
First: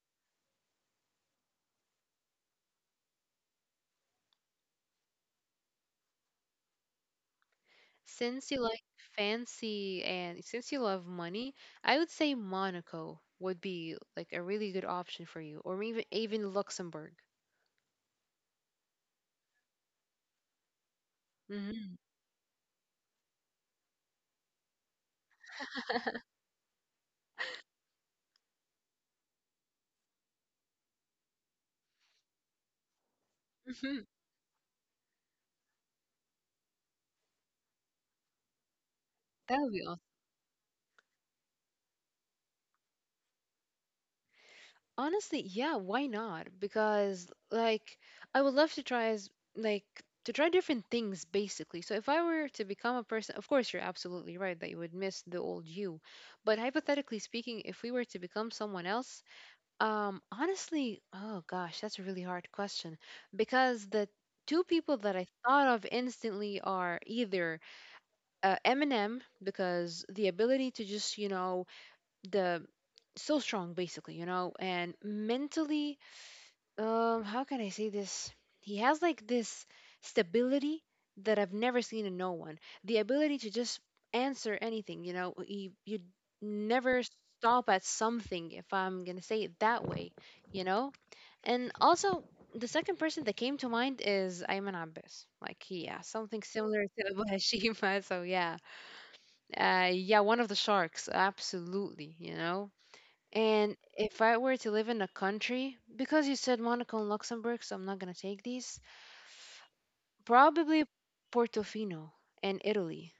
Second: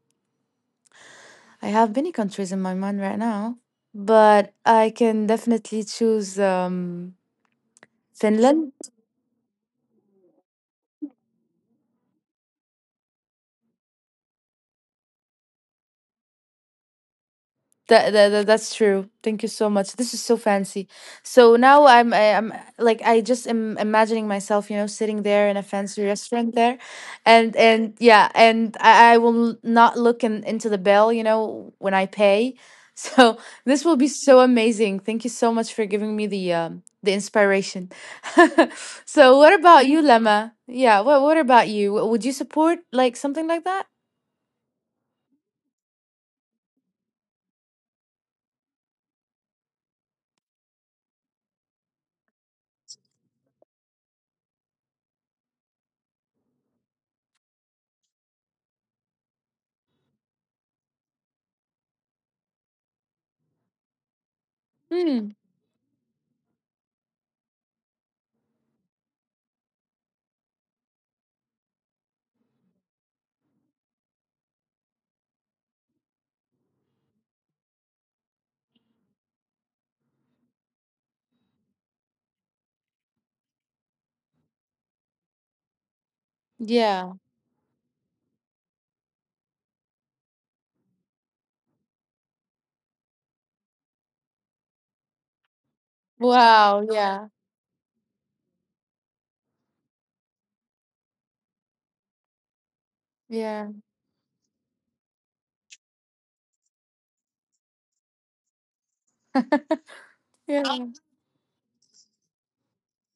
I have many countries in my mind right now, but I can definitely choose, um,
Since you
Finland.
like fancy and since you love money, I would say Monaco would be like a really good option for you, or even Luxembourg.
That's true. Thank you so much. This is so fancy. So now
Hmm.
I'm like, I just am imagining myself, you know, sitting there in a fancy restaurant there, and yeah, and I will not look into the bill, you know, when I pay. So this will
Hmm.
be so amazing. Thank you so much for giving me the inspiration. So what
That would be
about
awesome.
you, Lemma? Yeah. What about you? Would you support like something like that?
Honestly, yeah, why not? Because like I would love to try as like to try different things basically. So if I were to become a person, of course you're absolutely right that you would miss the old you. But hypothetically speaking, if we were to become someone else, honestly, oh gosh, that's a really hard question because the two people that I
Hmm.
thought of instantly are either Eminem, because the ability to just, you know, the so strong basically, you know, and mentally, how can I say this? He has like this stability that I've never seen in no one. The ability to just answer anything, you know, you never
Yeah.
stop at something, if I'm gonna say it that way, you know? And also, the second person that came to mind is Ayman Abbas. Like, yeah, something similar
Wow.
to Abu
Yeah.
Hashima. So, yeah. Yeah, one of the sharks. Absolutely, you know?
Yeah.
And if I were to live in a country, because you said Monaco and Luxembourg, so I'm not going to take these,
Yeah.
probably Portofino and Italy.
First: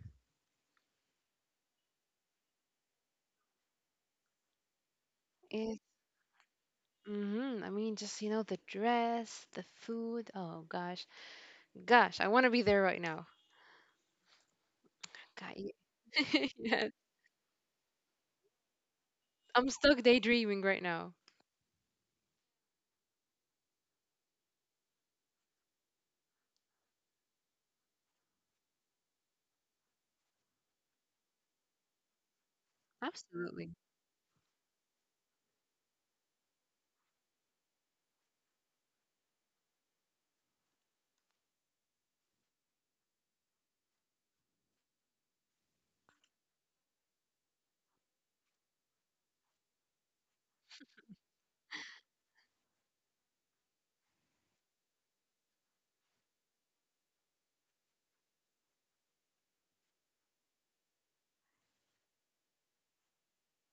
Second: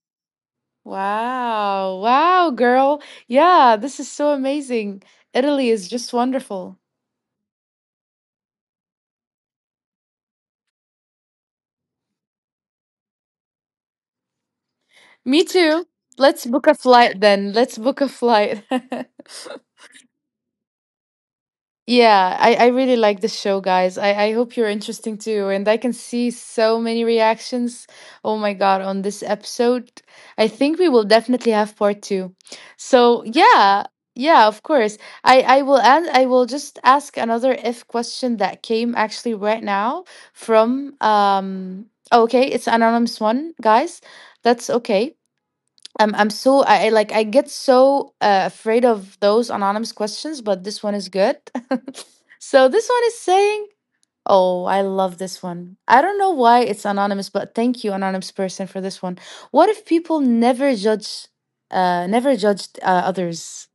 Wow. Wow, girl. Yeah, this is so amazing. Italy
It,
is just wonderful.
hmm, I mean, just, you know, the dress, the food. Oh, gosh. Gosh, I want to be there right now.
Me
God,
too. Let's book a
yes.
flight then. Let's book a flight.
I'm stuck daydreaming right now.
Yeah, I really like the show, guys. I hope you're interesting too. And I can see so many reactions. Oh my God, on this episode. I think we will definitely have part two. So
Absolutely.
yeah, yeah, of course. I will and I will just ask another if question that came actually right now from um oh, okay, it's anonymous one, guys. That's okay. I like I get so afraid of those anonymous questions, but this one is good. So this one is saying, "Oh, I love this one. I don't know why it's anonymous, but thank you, anonymous person, for this one. What if people never never judged others?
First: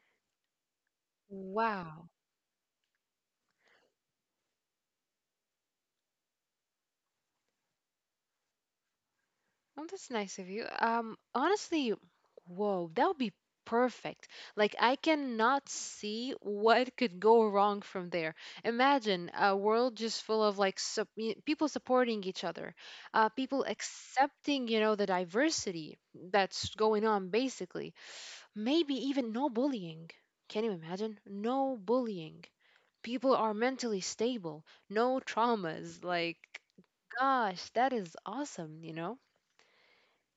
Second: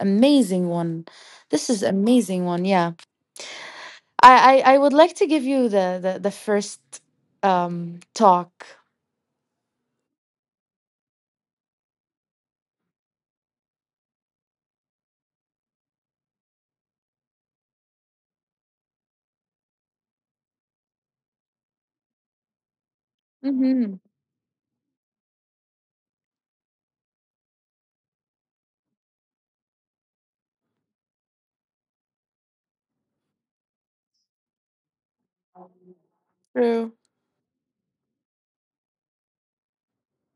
Amazing one. This is
Wow.
amazing one. Yeah, I would like to give you the the first talk.
Oh, that's nice of you. Honestly, whoa, that would be perfect. Like, I cannot see what could go wrong from there. Imagine a world just full of like people supporting each other, people
Mm-hmm.
accepting, you know, the diversity that's going on, basically. Maybe even no bullying. Can you imagine? No bullying. People are mentally stable, no traumas. Like,
True.
gosh, that is awesome, you know?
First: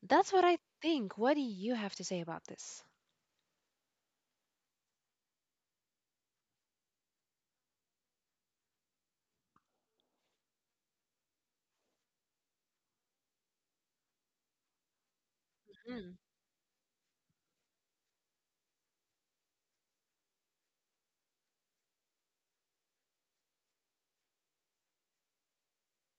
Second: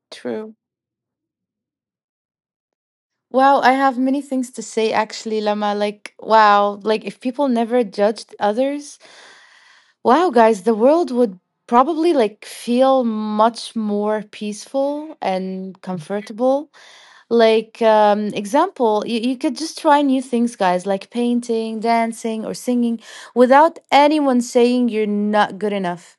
That's what
True.
I think. What do you have to say about this?
Wow, I have many things to say actually, Lama. Like, wow, like if people never judged others, wow, guys, the world would probably like feel much more peaceful and
Mhm.
comfortable. Like, example, you could just try new things, guys, like painting, dancing, or singing without anyone saying you're not good enough.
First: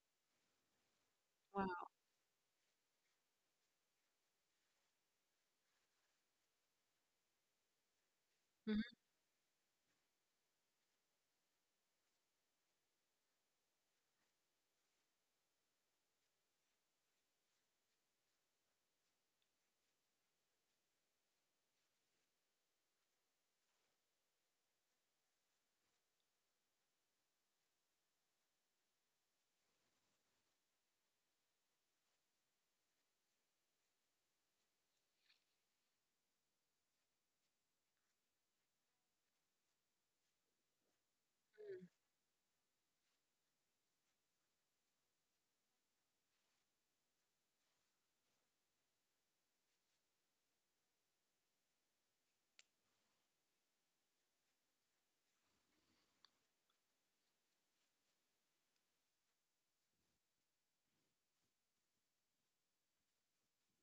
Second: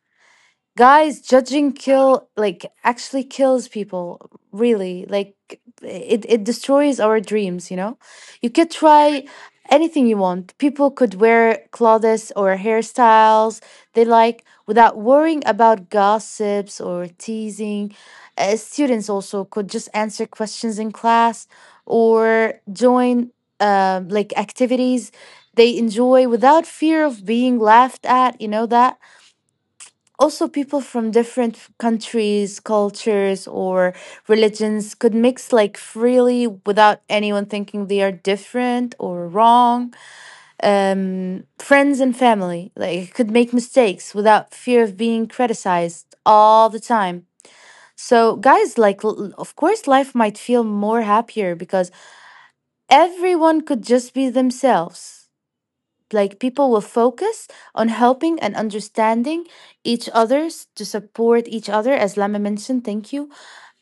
Guys judging
Wow.
kill, like actually kills people, really, like it destroys our dreams, you know. You could
Hmm.
try anything you want. People could wear clothes or hairstyles they like without worrying about gossips or teasing. Students also could just answer questions in class or join like activities they enjoy without fear of being laughed at, you know that. Also, people from different countries, cultures or religions could mix like freely without anyone thinking they are different or wrong. Friends and family, like, could make mistakes without fear of being criticized all the time. So guys, like of course life might feel more happier because everyone could just be themselves. Like people will focus on helping and understanding each other's to support each other, as Lama mentioned. Thank you.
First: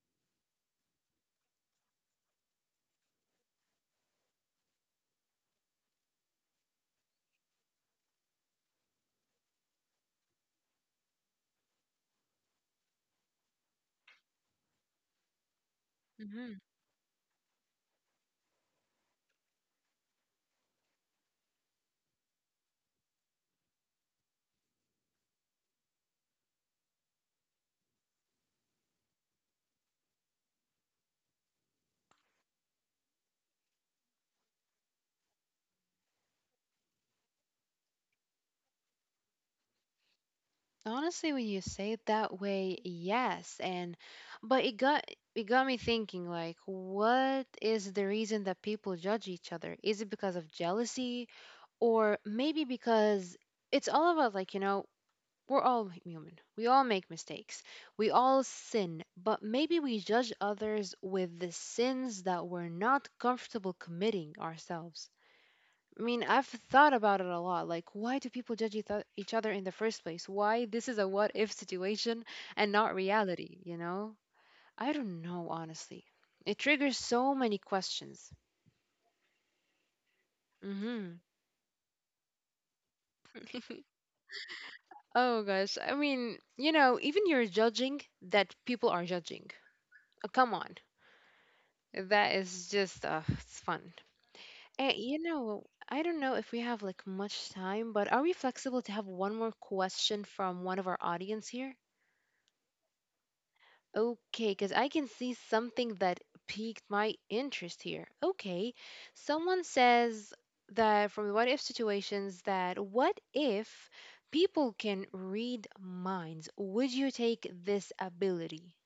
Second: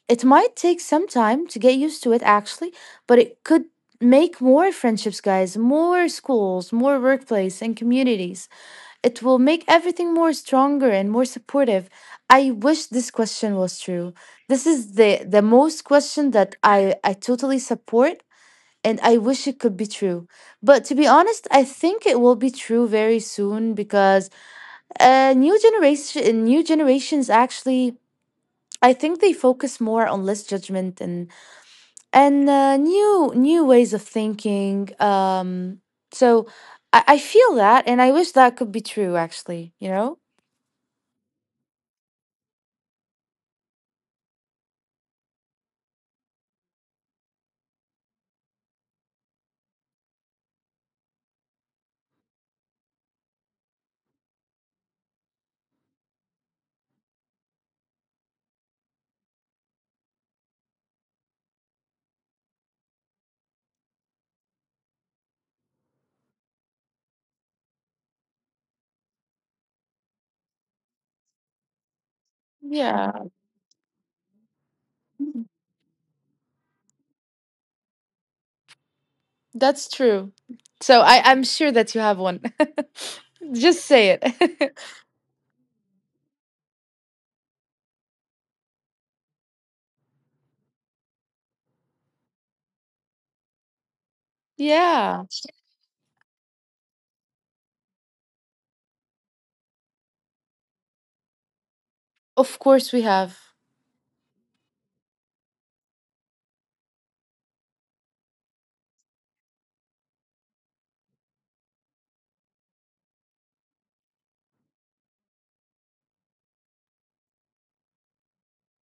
It might take some time to get used to it, actually, but it could make more friendships, guys, more schools, more workplace and communities. It will make everything more stronger and more supportive. I wish this question was true. This is the most question
Hmm.
that I totally support, and I wish it could be true. But to be honest, I think it will be true very soon because new generation, new generations actually, I think they focus more on less judgment and new ways of thinking. So I feel that, and I wish that could be true. Actually, you know.
Honestly, when you say it that way, yes. And but it got me thinking, like what is the reason that people judge each other? Is it because of jealousy, or maybe because it's all about, like, you know, we're all like human. We all make mistakes. We all sin, but maybe we judge others with the sins that we're not comfortable committing ourselves. I mean, I've thought about it a lot. Like, why do people judge each other in the first place? Why this is a what if situation and not
Yeah,
reality, you know? I don't know, honestly. It triggers so many questions.
that's true. So
Hmm.
I'm sure that you have one. Just say it.
Oh gosh. I mean, you know, even you're judging that people are judging. Come on. That is just it's fun. And you
Yeah,
know, I don't know if we have like much time, but are we flexible to have one more question from one of our audience here?
of course we have.
Okay, because I can see something that piqued my interest here. Okay, someone says that from the what if situations, that what if people can read minds? Would you take this ability?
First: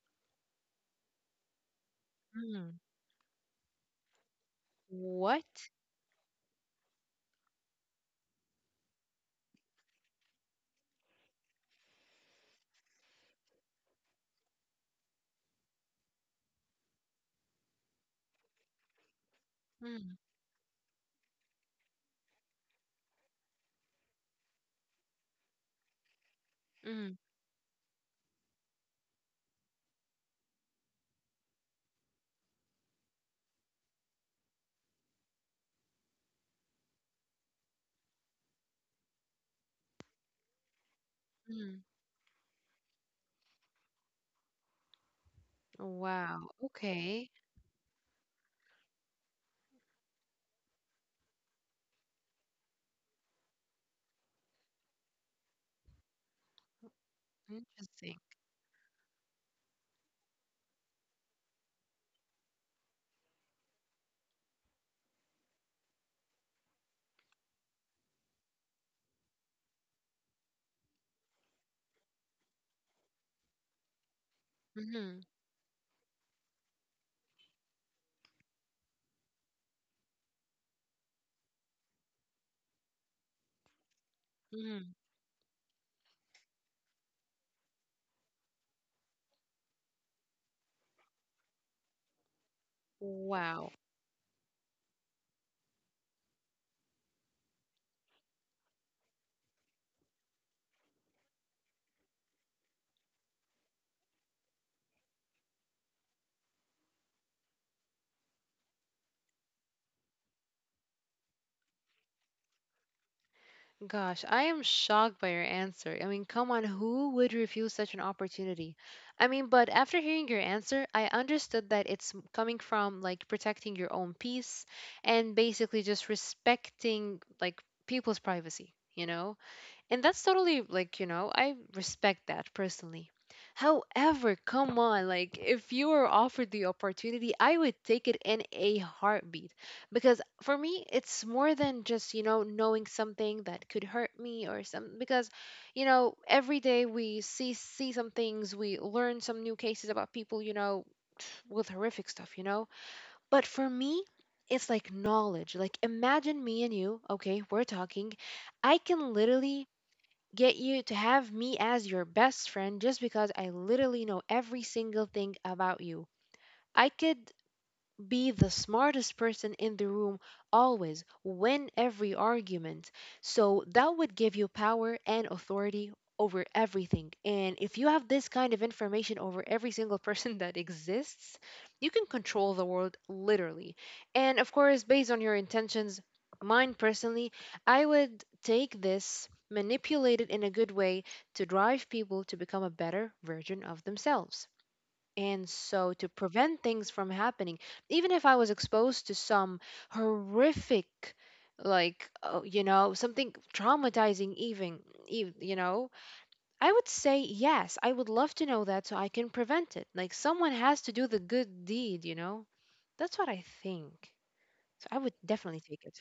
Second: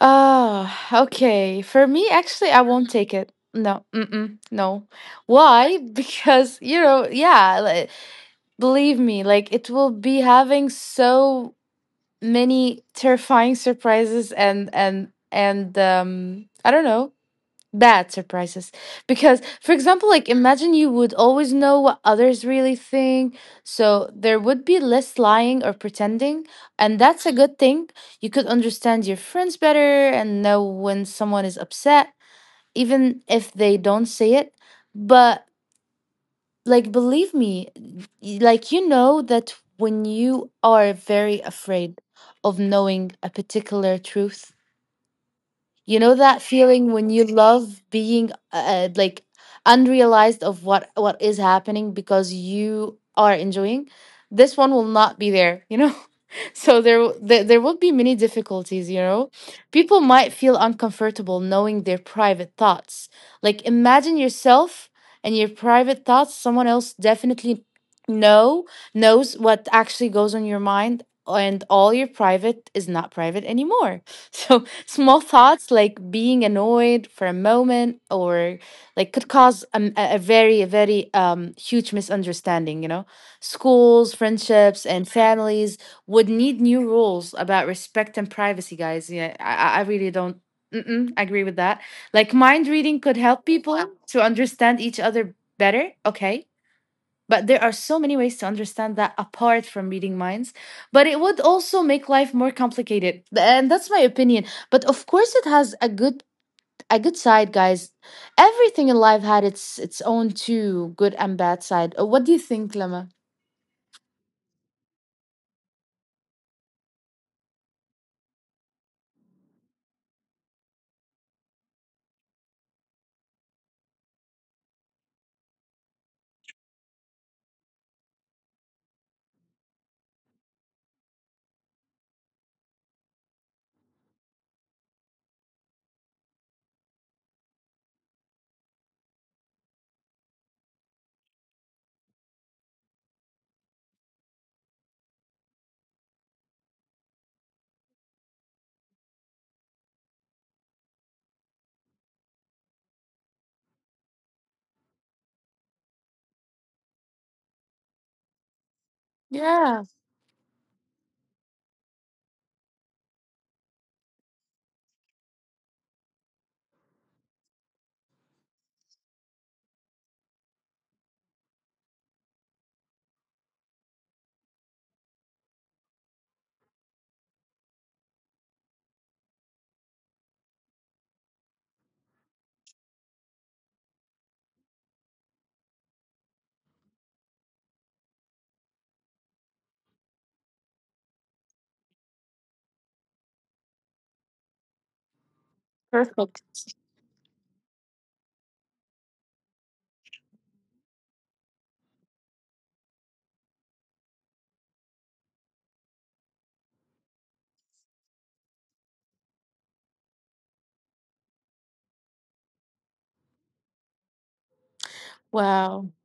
Ah, okay. For me, actually, I
Hmm.
won't take it. No, mm-mm, no.
What?
Why? Because, you know, yeah, like, believe me, like it will be having so many terrifying surprises and I don't know, bad surprises. Because for example,
Mm,
like, imagine you would always know what others really think, so there would be less lying or pretending, and
mm,
that's a good thing. You could understand your friends better and know when someone is upset even if they don't say it. But like, believe me, like, you know that when you are very
mm.
afraid of knowing a particular truth, you know that
Wow.
feeling when you
Okay.
love being like unrealized of what is happening because you are enjoying. This one will not be there, you know? So there will be many
Interesting.
difficulties, you know. People might feel uncomfortable knowing their private thoughts. Like, imagine yourself and your private thoughts someone else definitely know knows what actually goes on your mind, and all your private is not private anymore. So small
Hmm.
thoughts like being annoyed for a moment or like could cause a very huge misunderstanding, you know. Schools, friendships,
Hmm.
and families would need new rules about respect and privacy, guys. Yeah, I really don't, mm-mm, agree with that. Like, mind reading could help
Wow.
people to understand each other better, okay? But there are so many ways to understand that apart from reading minds. But it would also make life more complicated. And that's my opinion. But of course it has a good, a good side, guys. Everything in life had its own two good and bad side. What do you think, Lama?
Gosh, I am shocked by your answer. I mean, come on, who would refuse such an opportunity? I mean, but after hearing your answer, I understood that coming from like protecting your own peace, and basically just respecting like people's privacy, you know? And that's totally like, you know, I respect that personally. However, come on, like if you were offered the opportunity, I would take it in a heartbeat, because for me, it's more than just, you know, knowing something that could hurt me or some, because, you know, every day we see some things, we learn some new cases about people, you know, with horrific stuff, you know. But for me, it's like knowledge. Like, imagine me and you, okay, we're talking. I can literally
Yeah,
get you to have me as your best friend just because I literally know every single thing about you. I could be the smartest person in the room, always win every argument. So that would give you power and authority over everything, and if you have this kind of information over every single person that exists, you can control the world literally. And of course, based on your intentions, mine personally, I would take this, manipulate it in a good way to drive people to become a better version of themselves, and so to
perfect.
prevent things from happening, even if I was exposed to some horrific, like, you know, something traumatizing, even, you know, I would say, yes, I would love to know that so I can prevent it. Like, someone has to do the good deed, you know? That's what I think. So, I would definitely take
Wow.
it.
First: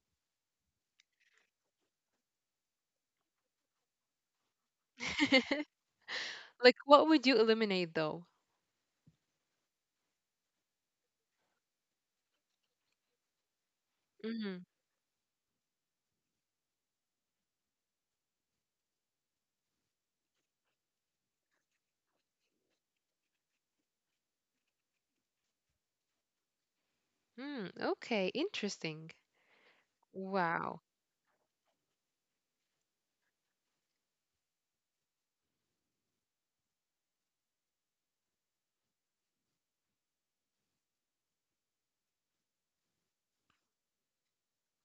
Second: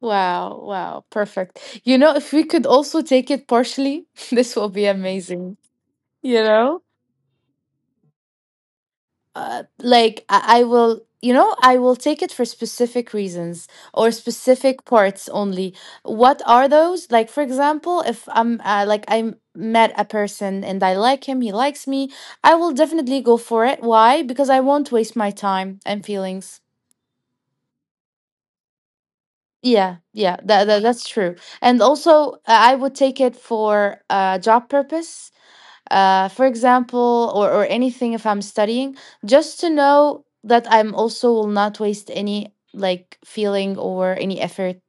Wow, wow, perfect. You know, if we could also take it partially, this will be amazing. You
Like,
know,
what would you eliminate, though?
like I will, you know, I will take it for specific reasons or
Mm-hmm.
specific parts only. What are those? Like, for example, if I'm like, I met a person and I like him, he likes me, I will definitely go for it. Why? Because I won't waste my time and feelings.
Hmm. Okay, interesting.
Yeah, yeah,
Wow.
that's true. And also, I would take it for a job purpose. For example, or anything if I'm studying, just to know that I'm also will not waste any like feeling or any effort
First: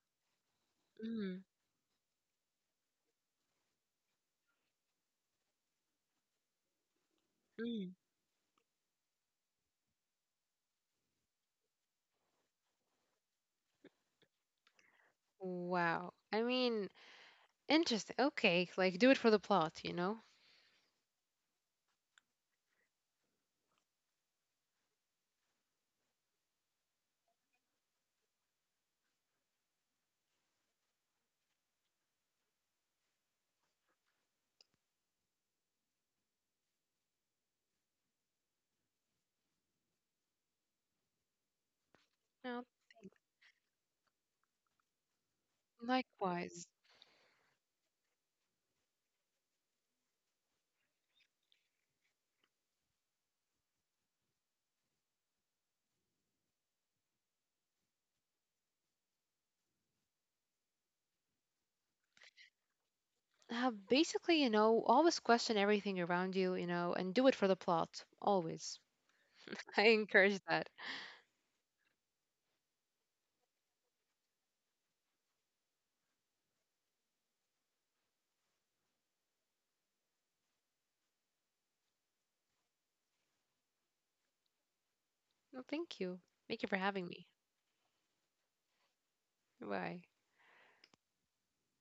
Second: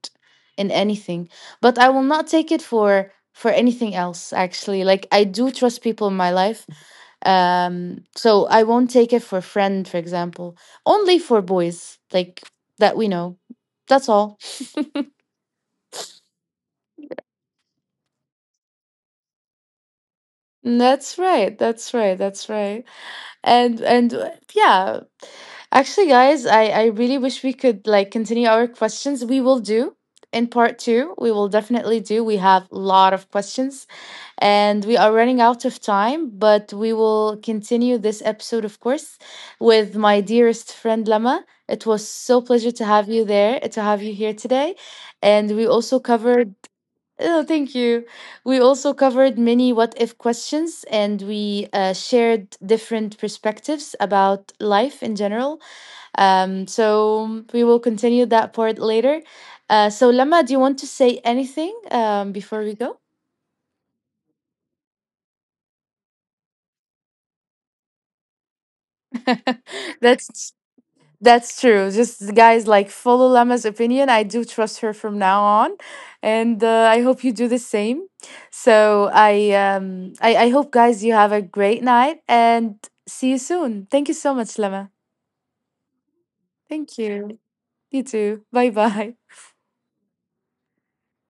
in anything.
Mm-hmm.
But I will not take it for anything else actually. Like I do trust people in my life.
Mm-hmm.
So I won't take it for friend, for example. Only for boys, like, that we know. That's all.
Wow. I mean, interesting. Okay, like do it for the plot, you know?
That's right. That's right. That's right. And yeah, actually guys, I really wish we could like continue our questions. We will do in part two, we will definitely do. We have a lot of questions and we are running out of time, but we will continue this episode, of course, with my dearest friend Lama. It was so
No,
pleasure to have
thanks.
you there, to have you here today, and we also covered.
Likewise.
Oh, thank you. We also covered many what if questions, and we shared different perspectives about life in general. We will continue that part later. So, Lama, do you want to say anything before we go?
Basically, you know, always question everything around you, you know, and do it for the plot. Always. I encourage
That's
that.
That's true. Just guys, like follow Lama's opinion. I do trust her from now on, and I hope you do the same. So I hope guys you have a great night and see you soon. Thank you so much, Lama.
No, thank you. Thank you for
Thank
having me.
you. You too. Bye bye.
Bye.